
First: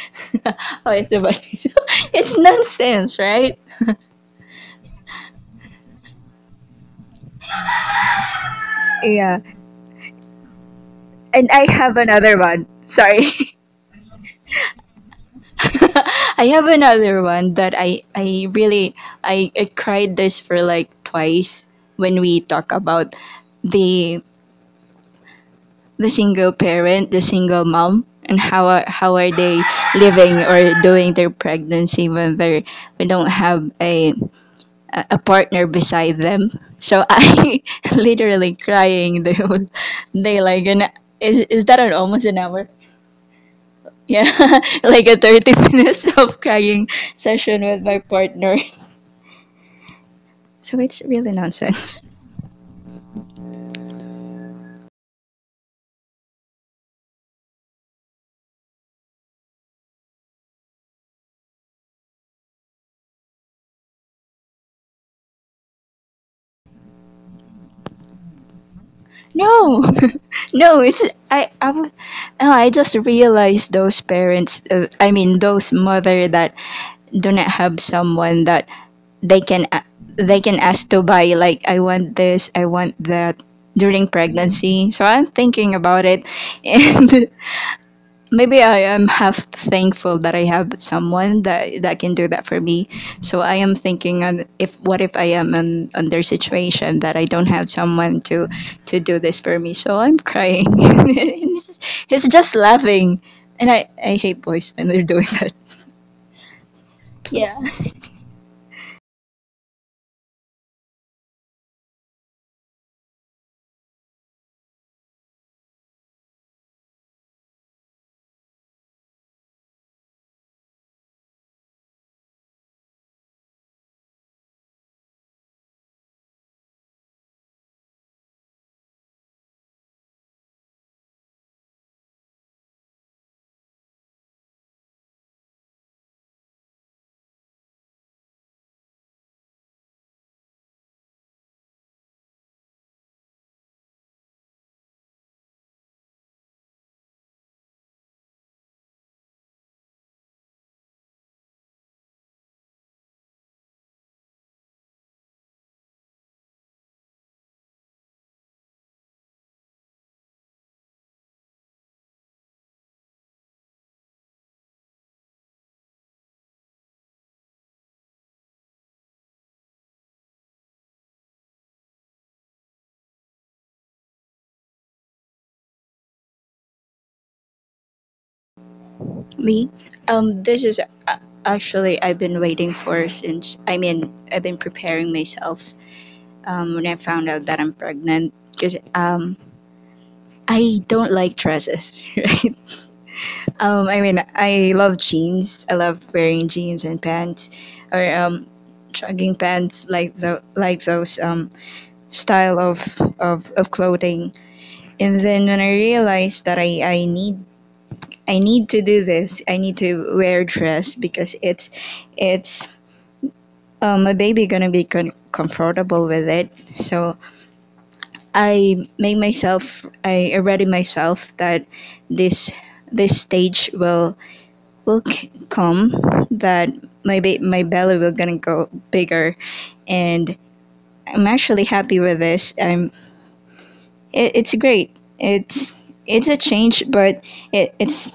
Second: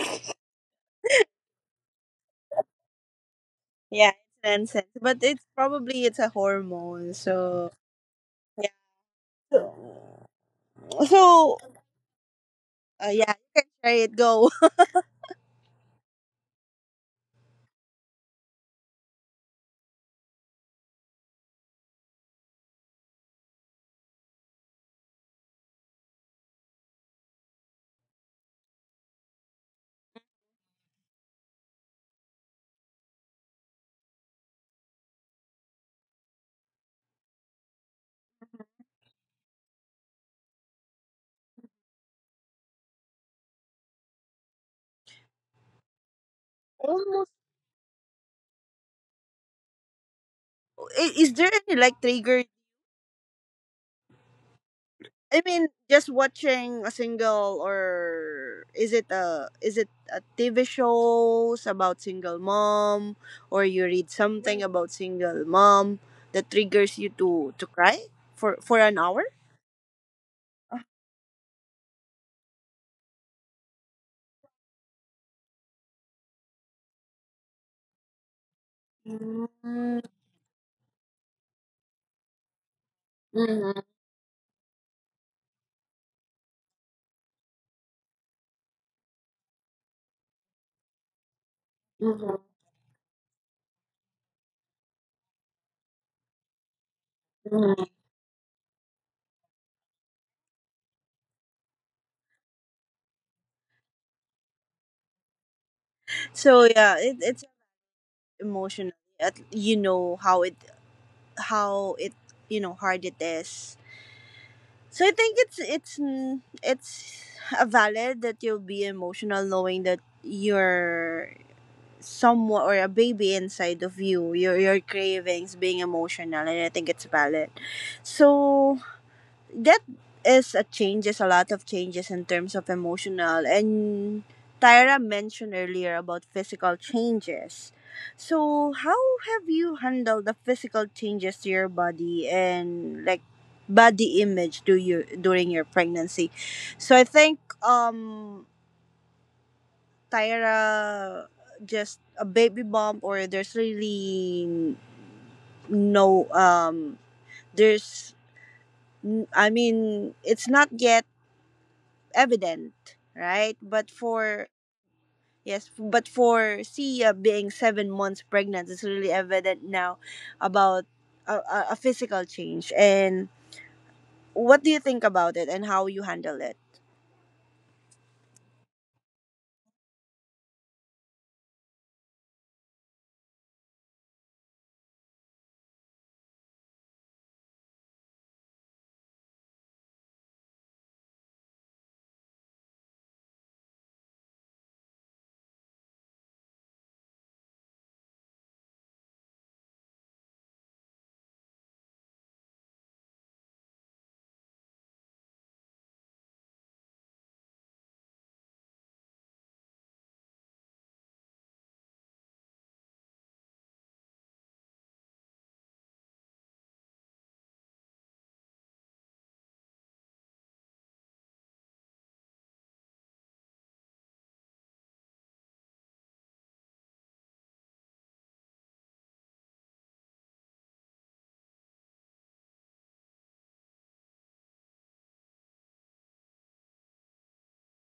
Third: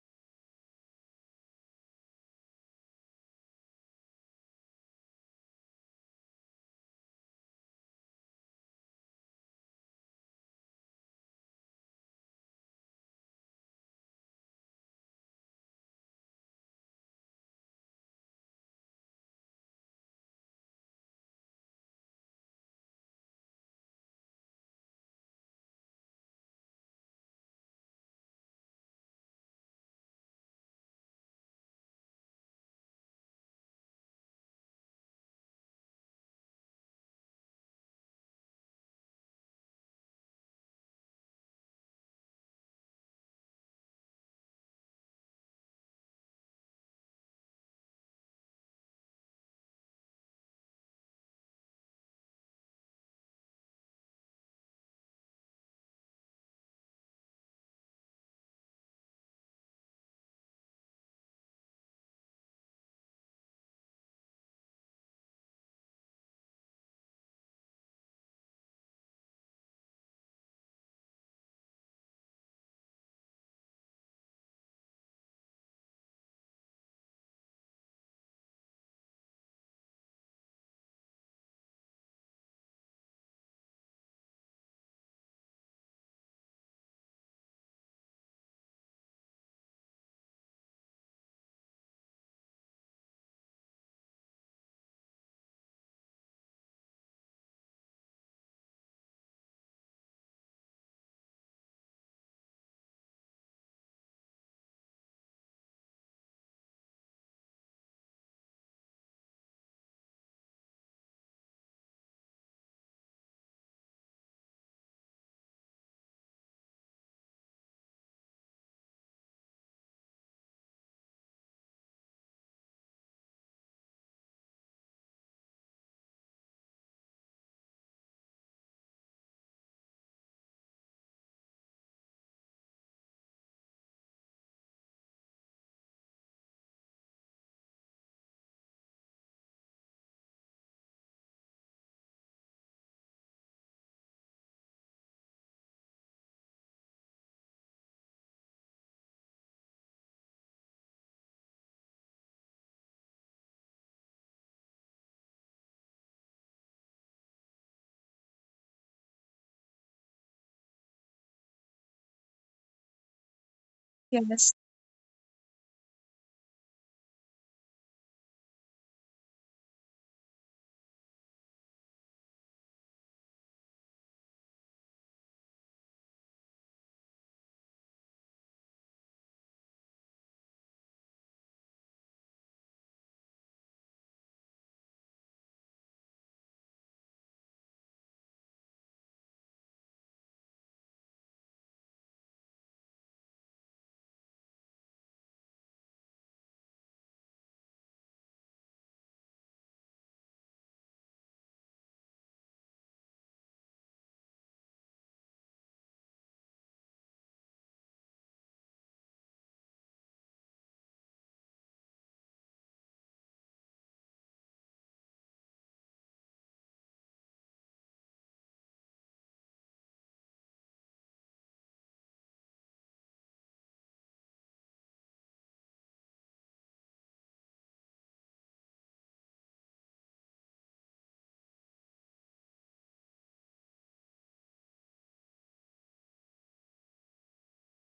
oh, it's a bunny. it's nonsense, right? Yeah, it's nonsense. But it's probably it's a hormone, so yeah. Yeah. So, And so, I have another one. Sorry. yeah, you can try it. Go. I have another one that I really, I cried this for like twice when we talk about the the single parent, the single mom, and how are they living or doing their pregnancy when they are, they don't have a partner beside them. So I literally crying the whole day. Like, and is that an almost an hour? Yeah, like a 30 Almost. minutes of crying session with my partner. Is there any like trigger? So it's really nonsense. I mean, just watching a single, or is it a TV shows about single mom, or you read something about single mom that triggers you to cry for an hour? No, no, it's, I I w- Oh, I just realized those parents, I mean, those mother that do not have someone that Mm, they can a-, they can ask to buy, like, I want this, I want mhm, that, during pregnancy. So I'm thinking about it, and maybe I am half thankful that I have someone that, mhm, that can do that for me. So I am thinking on, if what if I am in under situation that I mhm. don't have someone to do this for me. So I'm crying. And he's, just- he's just laughing, and I hate boys when they're doing that. So yeah, it's Yeah, emotional. At, you know how it you know hard it is. So I think it's it's a valid that you'll be emotional knowing that you're someone or a baby inside of you, your cravings being emotional, and I think it's valid. So that is a changes a lot of changes in terms of emotional and Tyra mentioned earlier about physical changes. So how have you handled the physical changes to your body and like body image do you during your pregnancy? So I think Tyra just a baby bump or there's really no there's I mean it's not yet evident, right? But for Yes. yes, but for Sia being 7 months pregnant, it's really evident now about a physical change. And what do you think about it, and how you handle it? me. This is uh, actually I've been waiting for since. I mean, I've been preparing myself. When I found out that I'm pregnant, because I don't like dresses, right? I mean, I love jeans. I love wearing jeans and pants, or jogging pants, like the like those style of of clothing. And then when I realized that I need I need to do this, I need to wear dress because it's my baby gonna be comfortable with it. So I ready myself that this this stage will come that my belly will gonna go bigger and I'm actually happy with this. I'm It's great. It's a change but it, it's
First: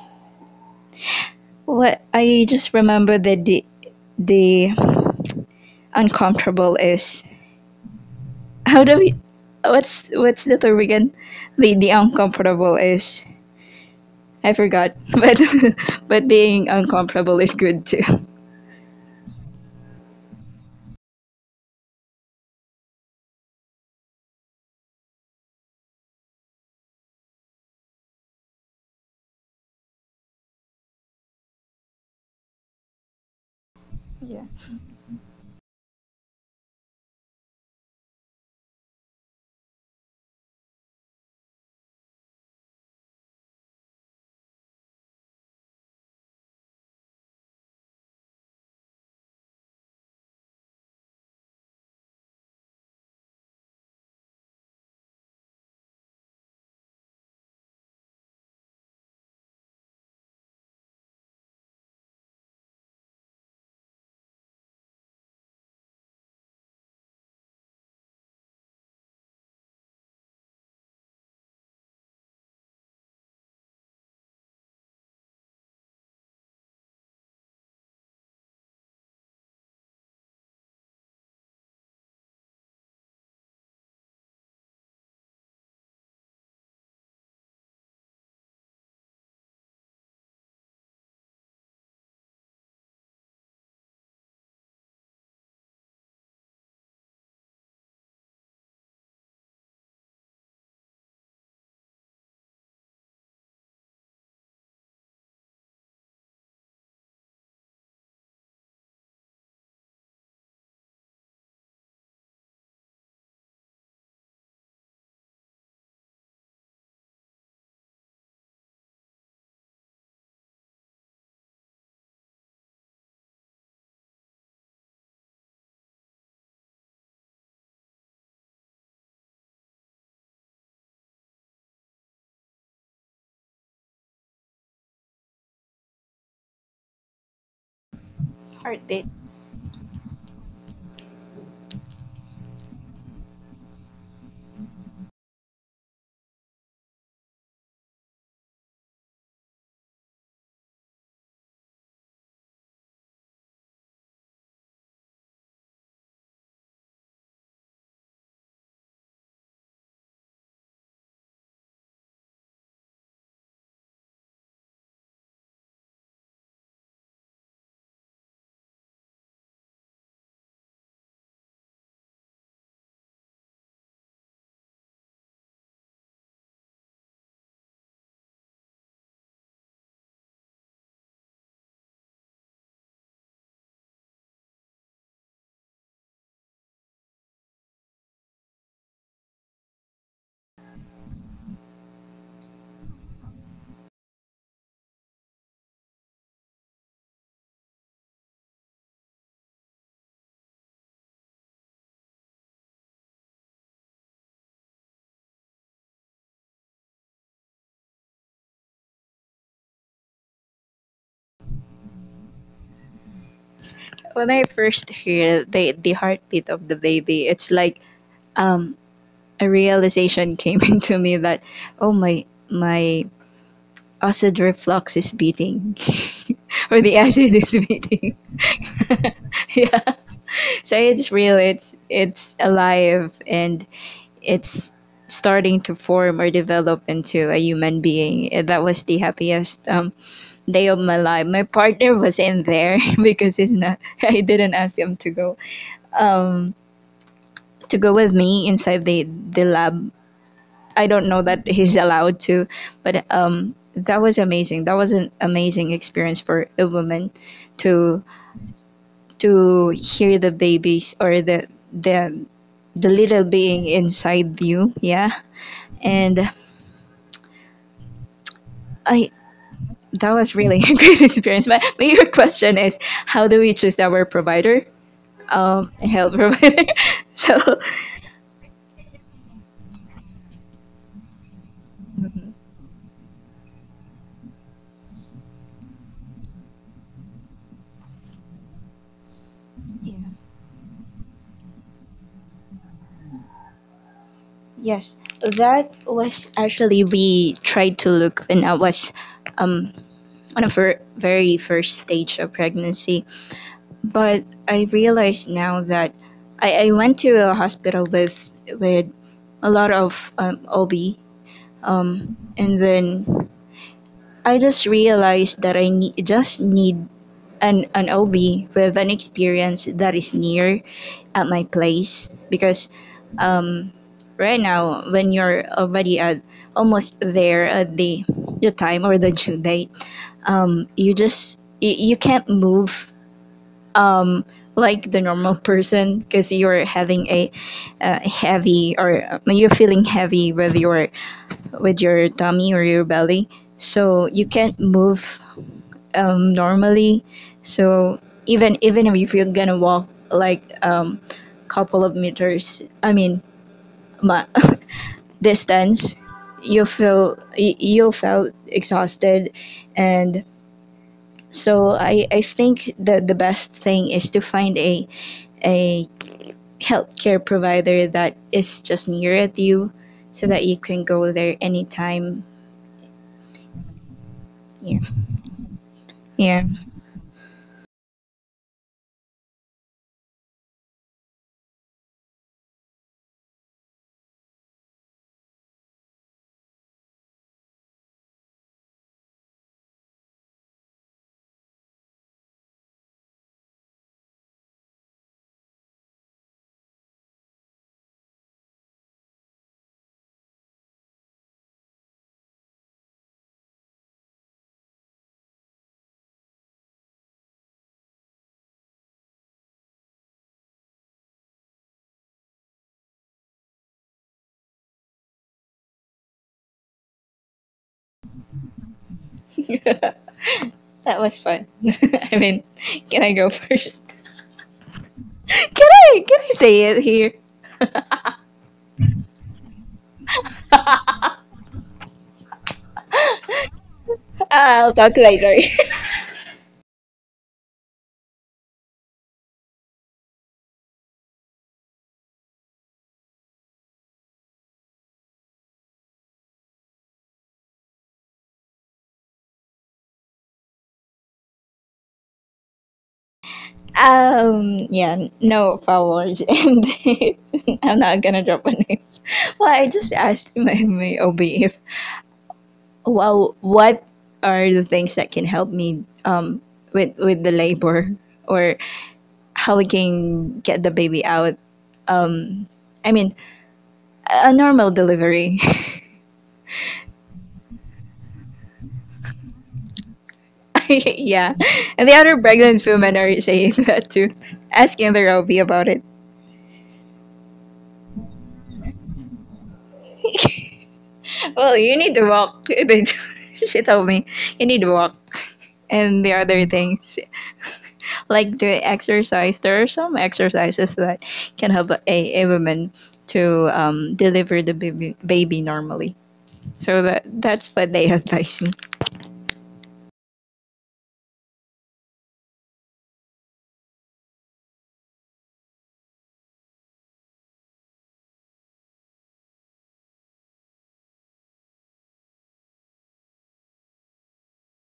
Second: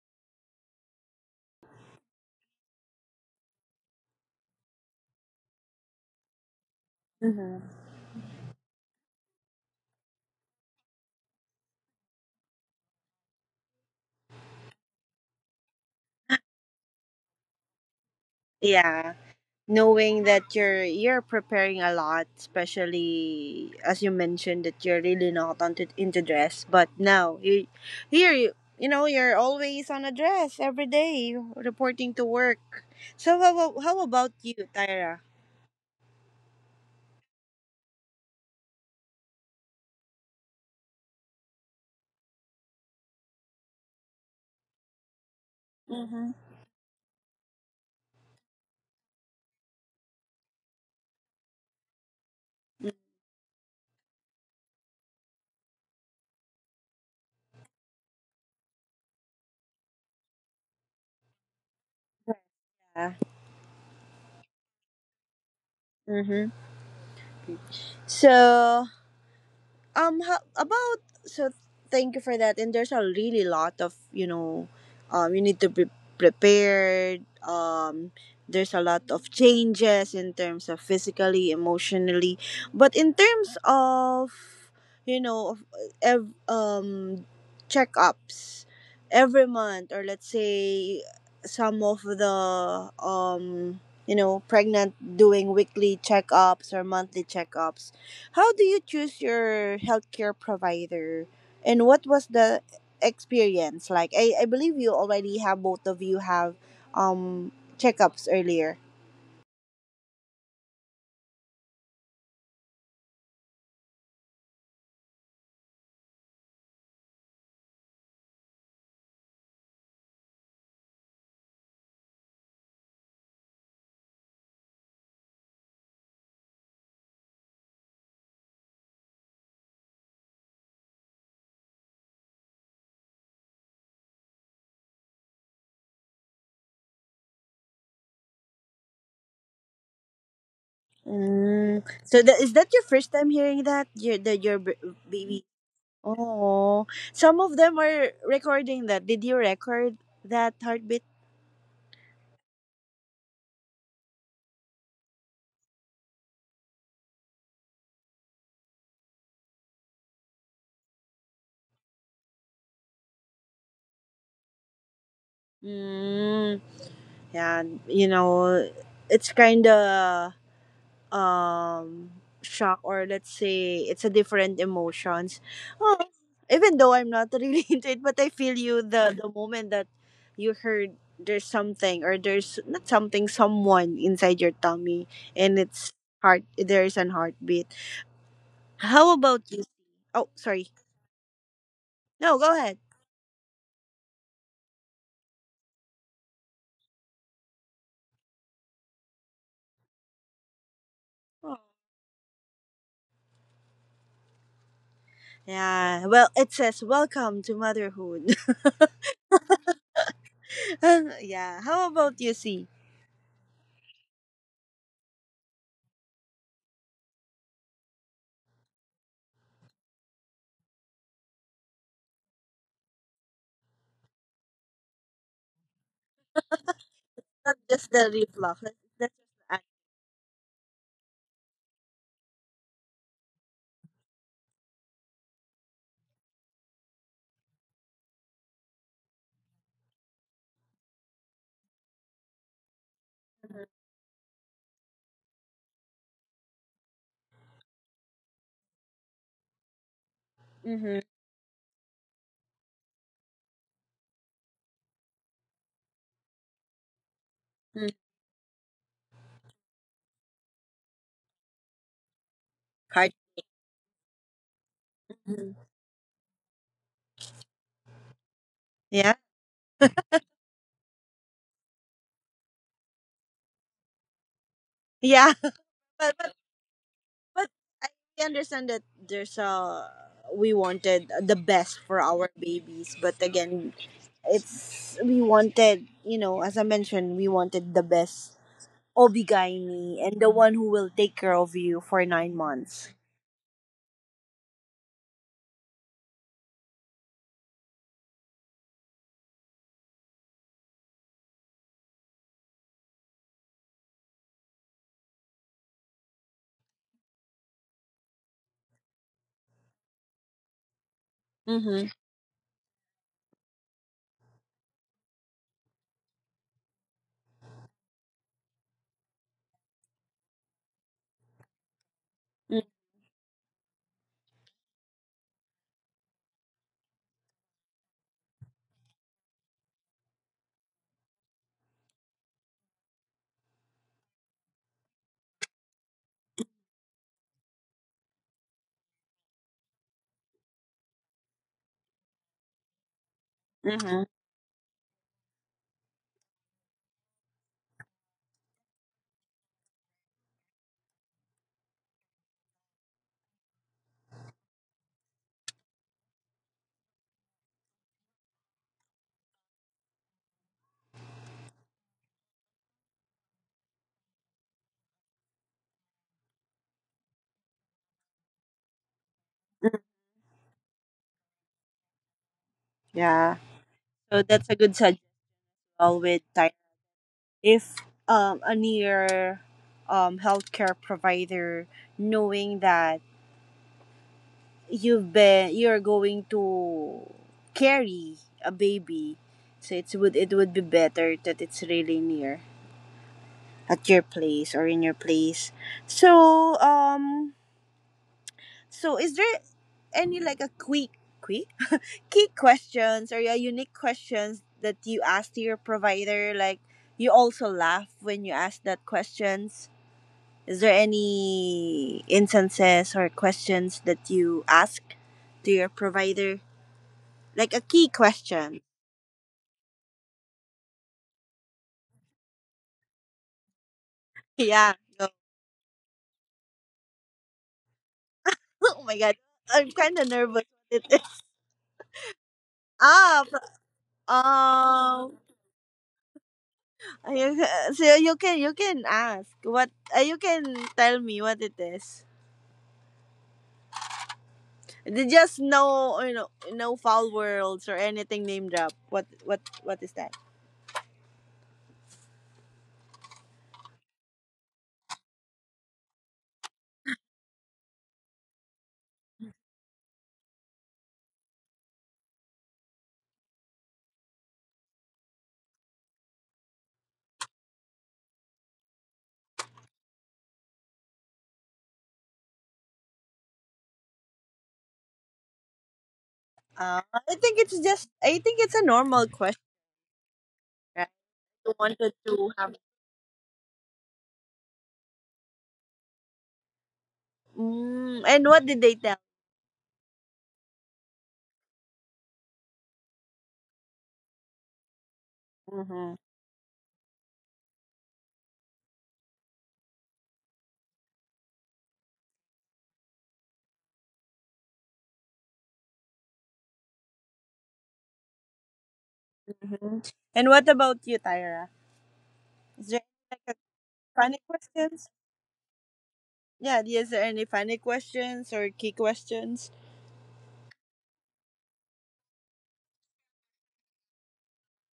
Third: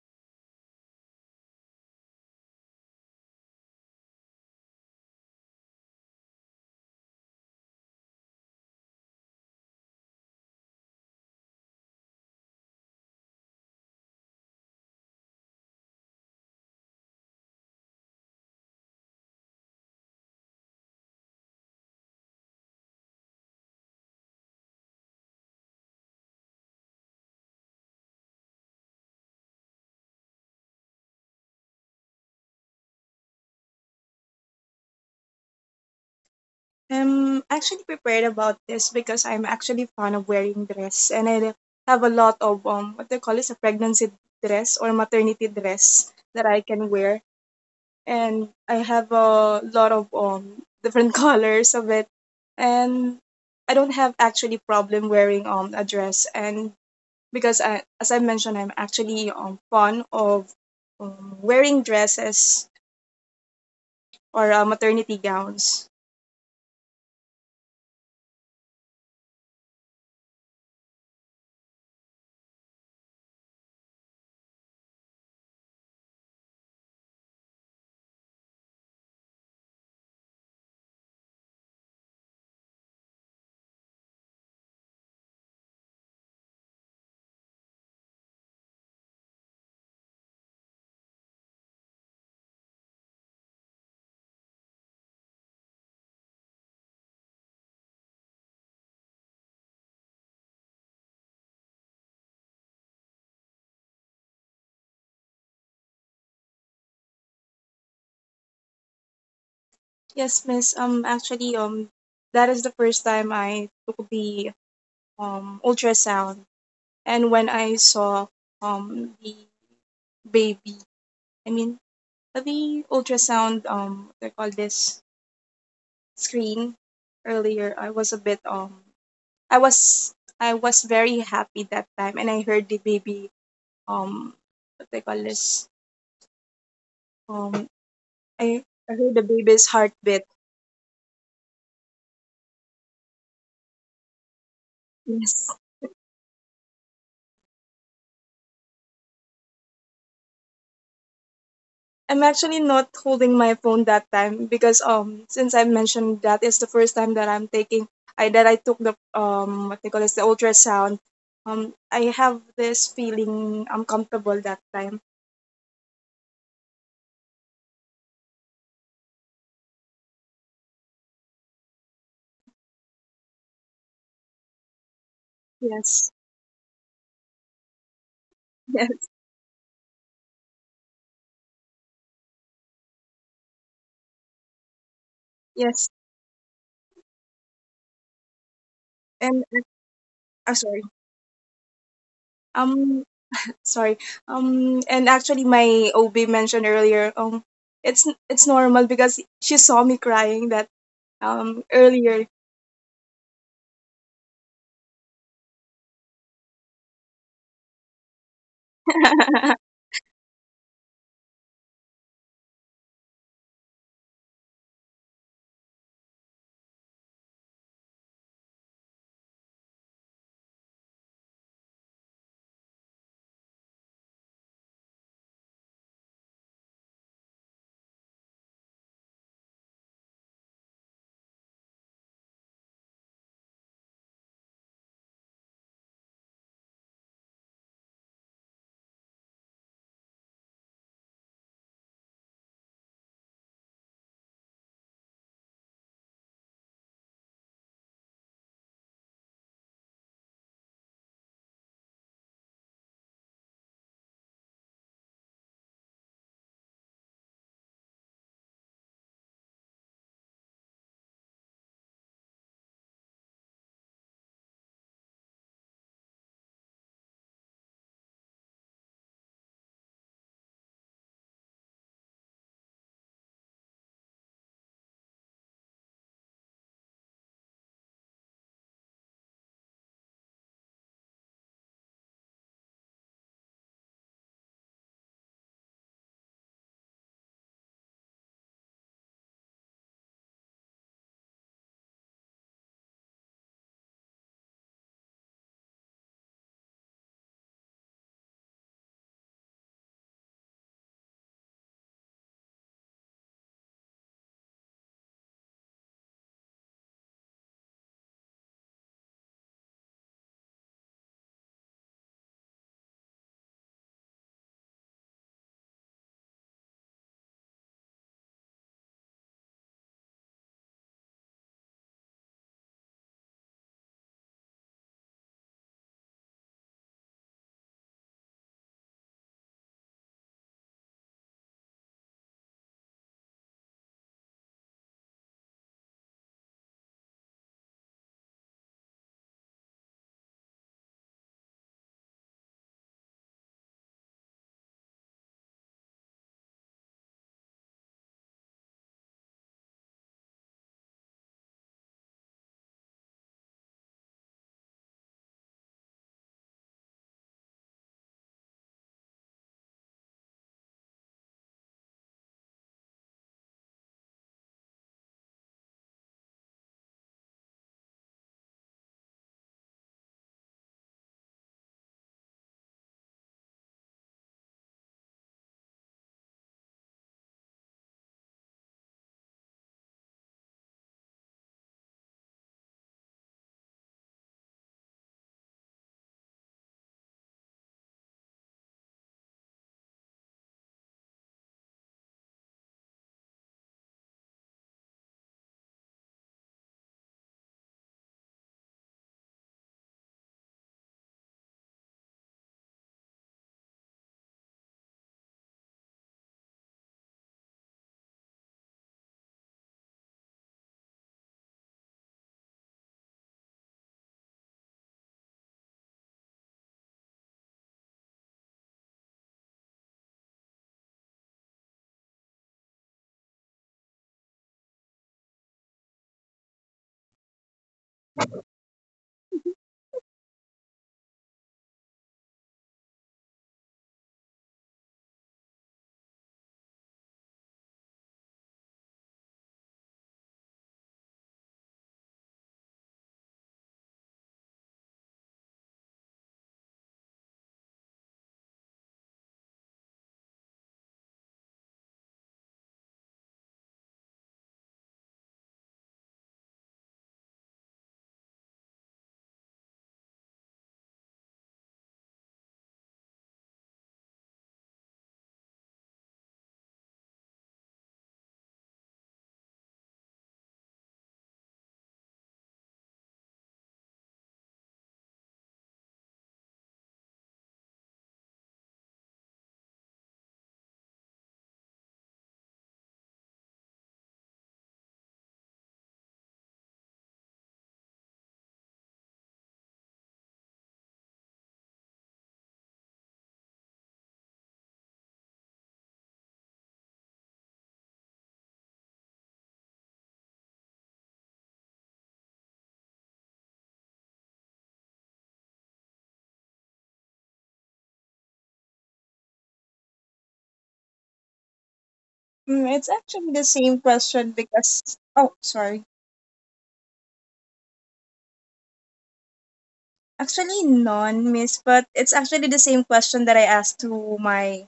what I just remember that the uncomfortable is Hmm. how do we what's the term again? The uncomfortable is I forgot, but but being uncomfortable is good too. Yeah. Knowing that you're preparing a lot, especially as you mentioned that you're really not onto, into dress but now you here you you know you're always on a dress every day reporting to work. So how about Yeah, you Tyra. I'm actually prepared about this because I'm actually fond of wearing dress, and I have a lot of what they call is a pregnancy dress or maternity dress Mm-hmm. that I can wear, and I have a lot of different colors of it, and I don't have actually problem wearing a dress, and because, as I mentioned, I'm actually fond of, wearing dresses Yeah. or, maternity gowns. Mm-hmm. So how, about so thank you for that and there's a really lot of you know you need to be prepared there's a lot of changes in terms of physically emotionally but in terms of you know of ev- um checkups every month or let's say some of the um you know pregnant doing weekly checkups or monthly checkups how do you choose your healthcare provider? And what was the experience like? I believe you already have both of you have um checkups earlier. Yes, miss. Actually, that is the first time I took the ultrasound, and when I saw the baby, I mean the ultrasound, what they call this screen earlier. I was I was very happy that time, and I heard the baby, um what they call this um I heartbeat. heard the baby's heartbeat. Mm. So that is that your first time hearing that? Your the your baby. Yes. Oh, some of them are recording that. Did you record that heartbeat? I'm actually not holding my phone that time, because, since I mentioned that is the first time that I took the, what they call this the ultrasound. I have this feeling uncomfortable that time. Mm. Yeah, you know, it's kind of um shock or let's say it's a different emotions oh, Yes. even though I'm not really into it but I feel you Yes. The moment that you heard there's something or there's not something someone inside your tummy and it's Yes. heart there's an heartbeat how about And, you oh I'm sorry sorry. no go ahead. Um Sorry. And actually, my OB mentioned earlier. It's normal, because she saw me crying that, Oh. Earlier. Yeah well it says welcome to motherhood. Yeah how about you see When I first hear the heartbeat of the baby, it's like um a realization came into me that oh my acid reflux is beating or the acid is not just the beating. reflux that's just Yeah, so it's real, it's alive and it's starting to form or develop into a human being. And that was the happiest day of my life. My partner was in there because he's the- not. I didn't ask him um to go with me inside the lab. I Mhm. don't know that he's allowed to, but that was amazing. That was an amazing experience for a woman Mhm. to to hear the babies or the the little being inside you. Yeah, Mhm. and I, Yeah, that was really a great experience. But your question is, how do we choose our provider? yeah, but Health but provider. So. but I understand that there's a we wanted the best for our Mhm, babies, but again, it's we wanted you know as I mentioned, we wanted the best obigaimi yeah. and the one who will take care of you for 9 months. Yes, that was actually we tried to look when I was um on a very first stage of pregnancy. But I realize now that I went to a hospital with with a lot of OB, Mm-hmm. And then I just realized that just need an OB with an experience that is near at my place because right now when you're already at almost there at the time or the due date, you just you can't move, um, like the normal person, because you're having a heavy or you're feeling heavy with your tummy or your belly, Mm-hmm. so you can't move, normally. So even even if you're gonna walk like couple of meters, I mean ma- distance, you felt exhausted. And so I think that the best thing is to find a healthcare provider that is just near at you, so that you can go there anytime. Yeah, so that's a good Yeah. suggestion with Yeah. time. If a near healthcare provider, knowing that you're going to carry a baby, so it would be better that it's really near at your place or in your place. So um so is there any like a quick key questions, or yeah, unique questions that you ask to your provider? Like, you also laugh when you ask that questions. Is there any instances or questions that you ask to your provider? Like a key question. That was fun. I mean, can I go first? Yeah. Go. Can I say it here? Oh my god. I'm kind of nervous. With Ah, fr- I'll talk um, later. you- so you can ask what, you can tell me what it is. They just, no, you know, no foul worlds or anything, name drop. What is that? Yeah, no followers and I'm not gonna drop a name. Well, I just asked my OB if, well, what are the things that can help me with the labor or how we can get the baby out. Um, I mean, a normal delivery. I think it's just, I think it's a normal question. Right? Yeah. You wanted And the other to have. pregnant women are saying that too, asking the Robbie about it. Mm, and what did they tell? Well, you need to walk. She told me, you need to walk. Mm-hmm. And the other things, like the exercise, there are some exercises that can help a woman to deliver the baby, baby normally. So that's what they advise me. Mm-hmm. And what about you, Tyra? Is Mm, there it's like a actually the same funny question because. questions? Oh, sorry. Yeah, is there any funny questions or key questions? Actually none, miss, but it's actually the same question that I asked to my,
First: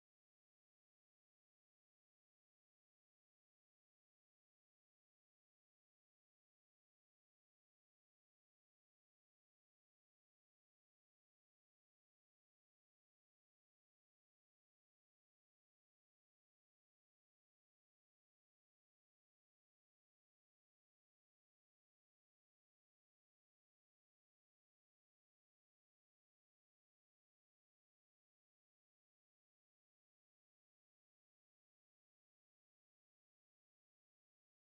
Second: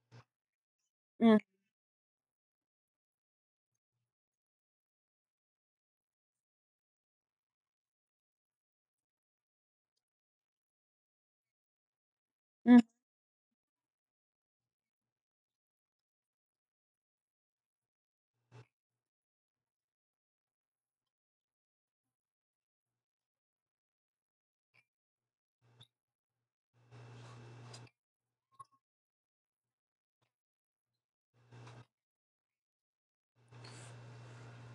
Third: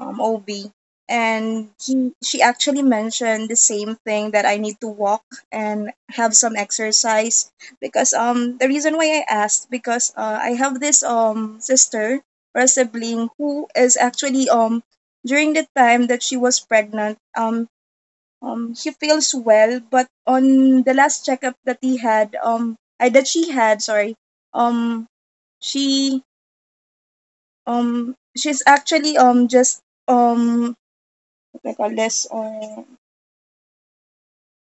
OB, Mm, and he she actually mentioned the same thing, that I need to walk and have some exercise, because the reason why I asked, because, I have this sister or a mm. sibling who is actually during the time that she was pregnant, she feels well, but on the last checkup that he had, that she had, sorry, um she she's actually just um what I call uh,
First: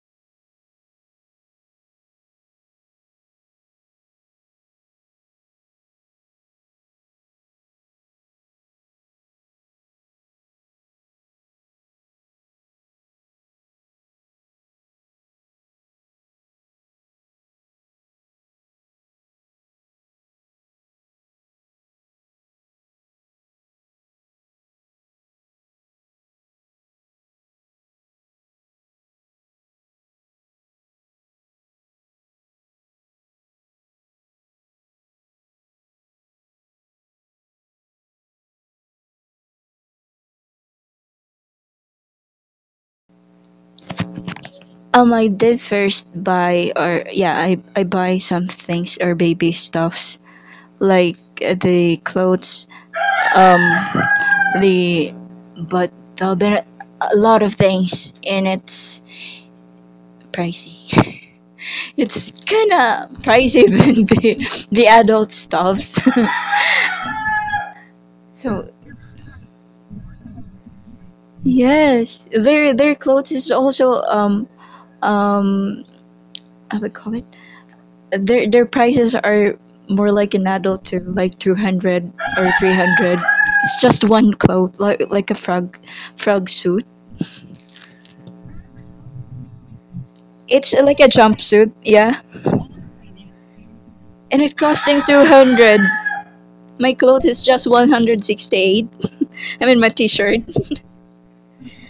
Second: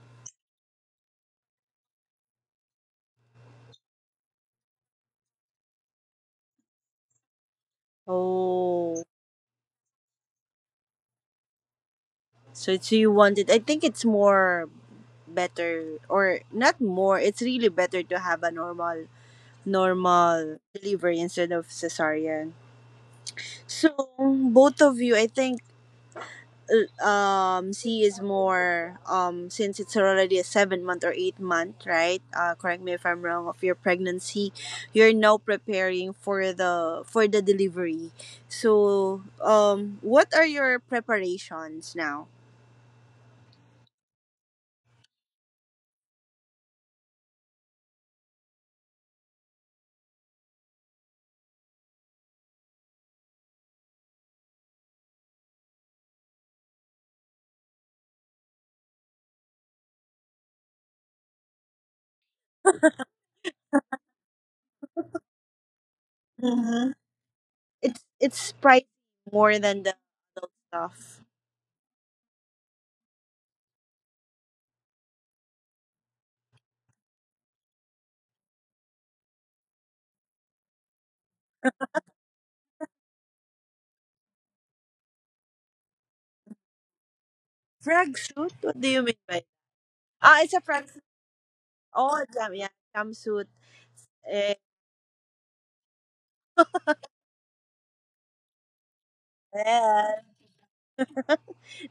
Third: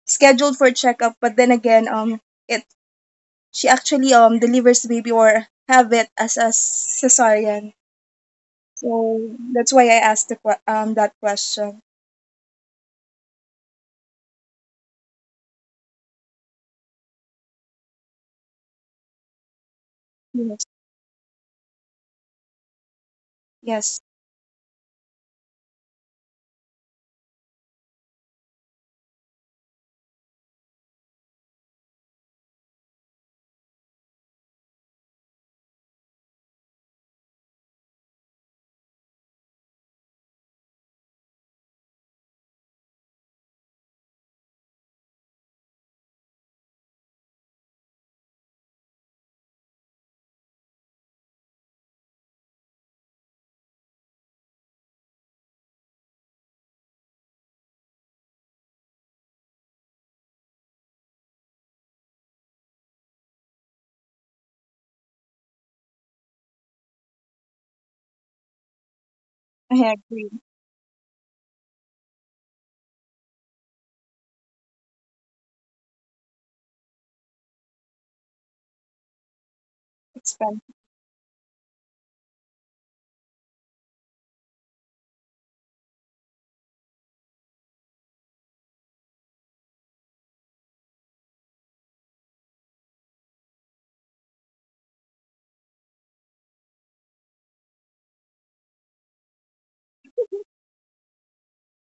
scheduled for checkup, but then again it she actually delivers the baby or have it as a cesarean, Oh, so that's why I asked that question. so it's you wanted. I think it's more better, or not more, it's really better to have a normal Yes. delivery instead of cesarean. So Yes, both of you, I think she is more since it's already a 7 month or 8 month, right? Correct me if I'm wrong, of your pregnancy. You're now preparing for the delivery. So what are your preparations now? I did first buy, or yeah, I buy some things or baby stuffs like the clothes, um, the but there'll be a lot of things and it's pricey. It's kind of pricey than the adult stuffs. Mhm. It's So pricey more I than the agree. adult stuff. yes, their clothes is also um how do you call it, their prices are more like an Expensive. adult, to like 200 or 300. It's just one cloth, like a frog suit. Frag suit, what do you mean by, ah, it's a It's frag like suit? a jumpsuit, yeah. Oh, jam, yeah, jumpsuit. And it's Eh, costing 200. My clothes is just 168. I mean my yes. t-shirt.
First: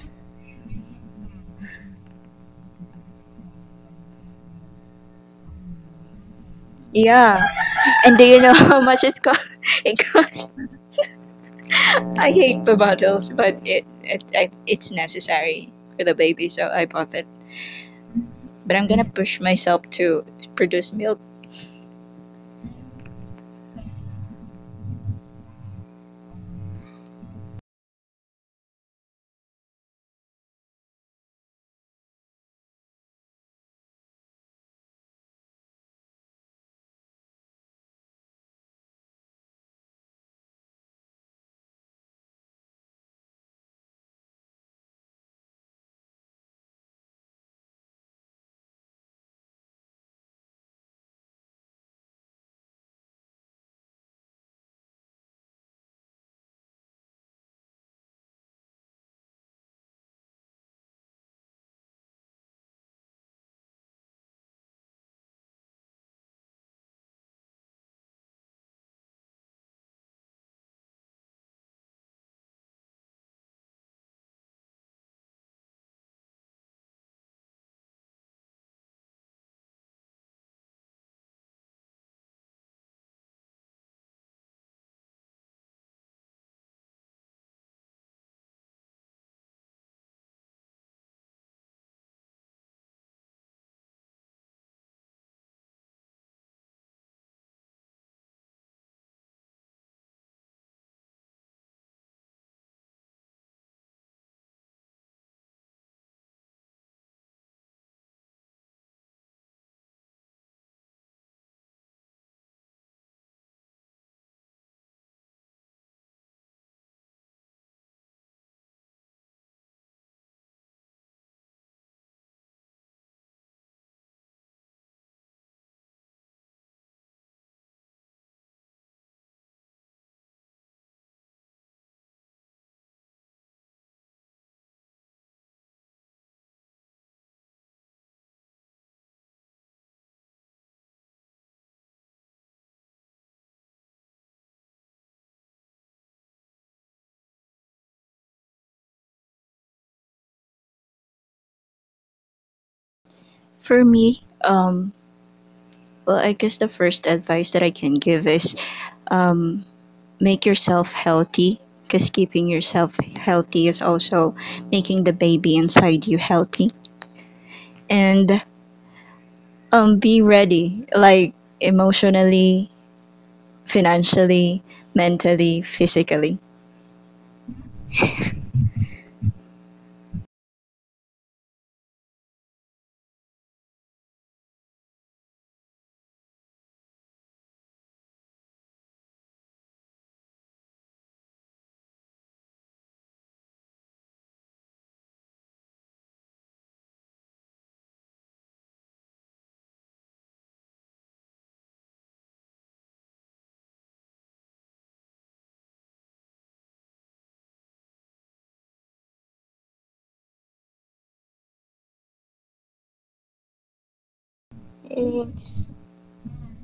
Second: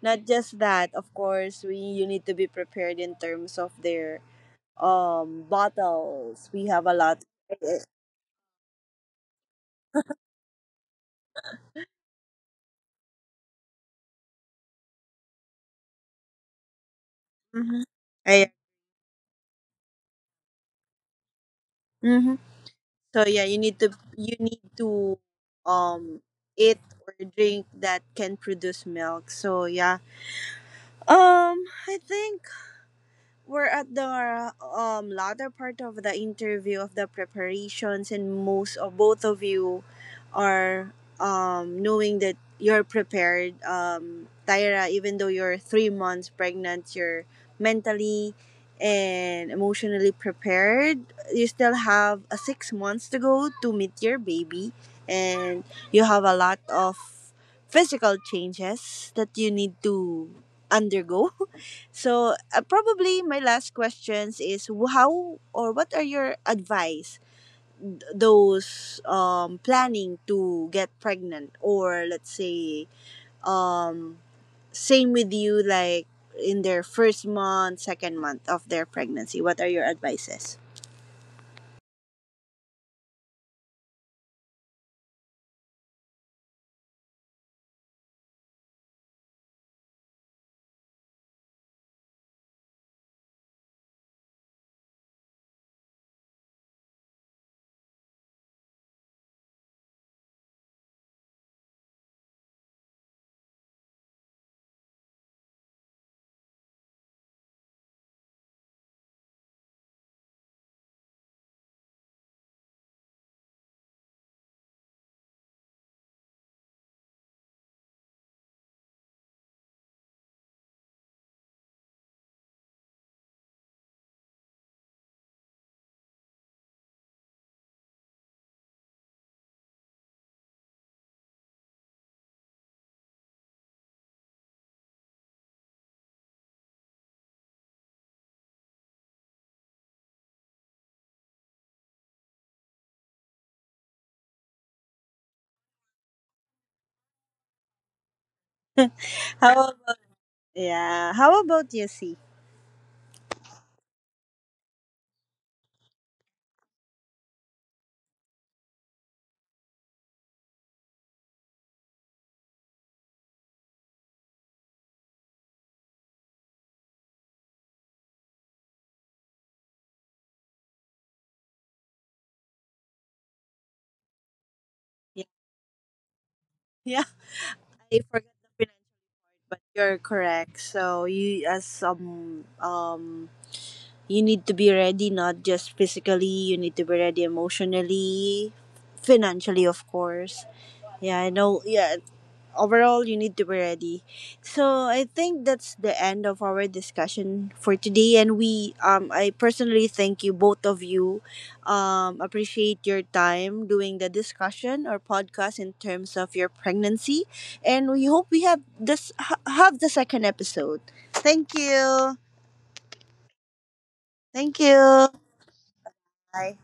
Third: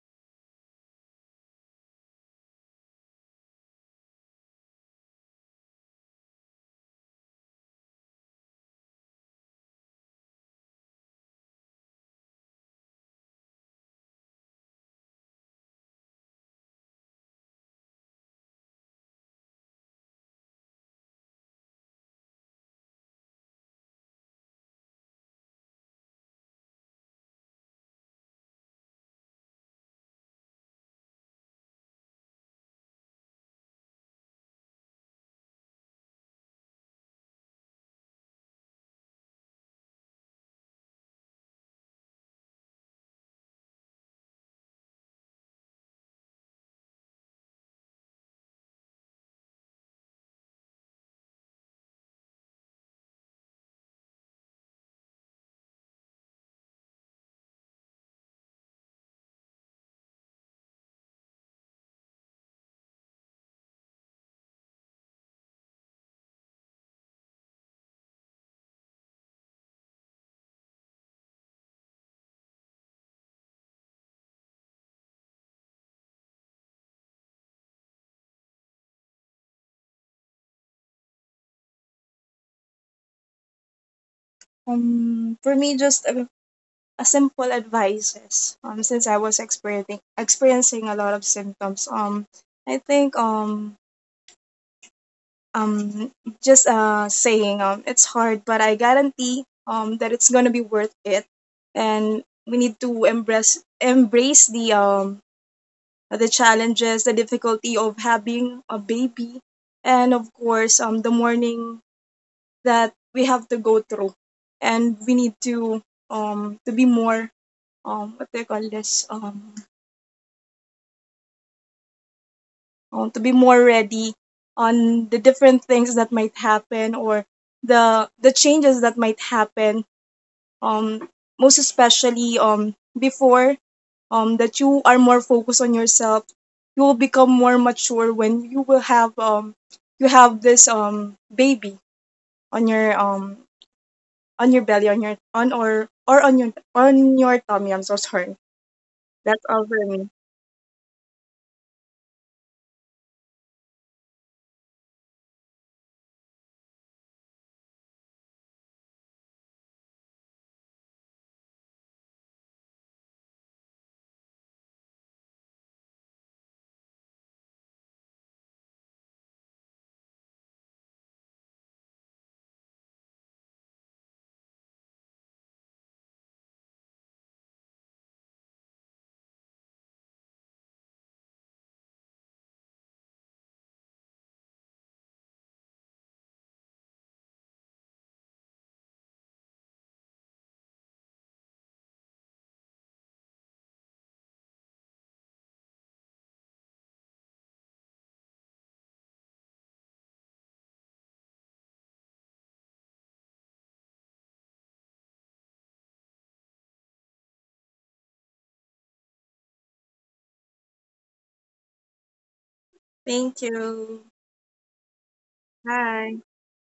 Not just that, of course, we, you need to be prepared in terms of their bottles. We have a lot. Yeah. And do you know how much it cost? It cost. I hate bottles, but it's necessary for the baby, so I bought it. Mhm. I- But I'm gonna push myself to produce milk. mhm. So yeah, you need to, you need to um eat or drink that can produce milk. So yeah. Um I think we're at the latter part of the interview of the preparations, and most of both of you are knowing that you're prepared. Tyra, even though you're 3 months pregnant, you're mentally and emotionally prepared. You still have a 6 months to go to meet your baby, and you have a lot of physical changes that you need to undergo. So, probably my last questions is how or what are your advice those planning to get pregnant, or let's say um, same with you like in their first month, second month of their pregnancy. What are your advices? For me, just a simple advices, since I was experiencing a lot of symptoms, I think, um just saying, it's hard but I guarantee that it's gonna be worth it, and we need to embrace the, challenges, the difficulty of having a baby, and of course the mourning that we have to go through, and we need to, to be more what do you call this to be more ready on the different things that might happen, or the changes that might happen, um, most especially, before, that you are more focused on yourself, you will become more mature when you have this, baby on your, belly, on your tummy. I'm so sorry. That's all How, for me. yeah, how about you, see? For me, well, I guess the first advice that I can give is, um, make yourself healthy, because keeping yourself healthy is also making the baby inside you healthy. And be ready, like emotionally, financially, Yeah. mentally, physically. Yeah. I forgot the pronunciation, but you're correct. So, you as some, you need to be ready, not just physically, you need to be ready emotionally, financially, of course. Yeah, I know, yeah. Overall, you need to be ready. So I think that's the end of our discussion for today, and we, I personally thank you both of you, appreciate your time doing the discussion or podcast in terms of your pregnancy, and we hope we have this have the second episode. Thank you. Thank you. Thank you. It's Bye. Bye.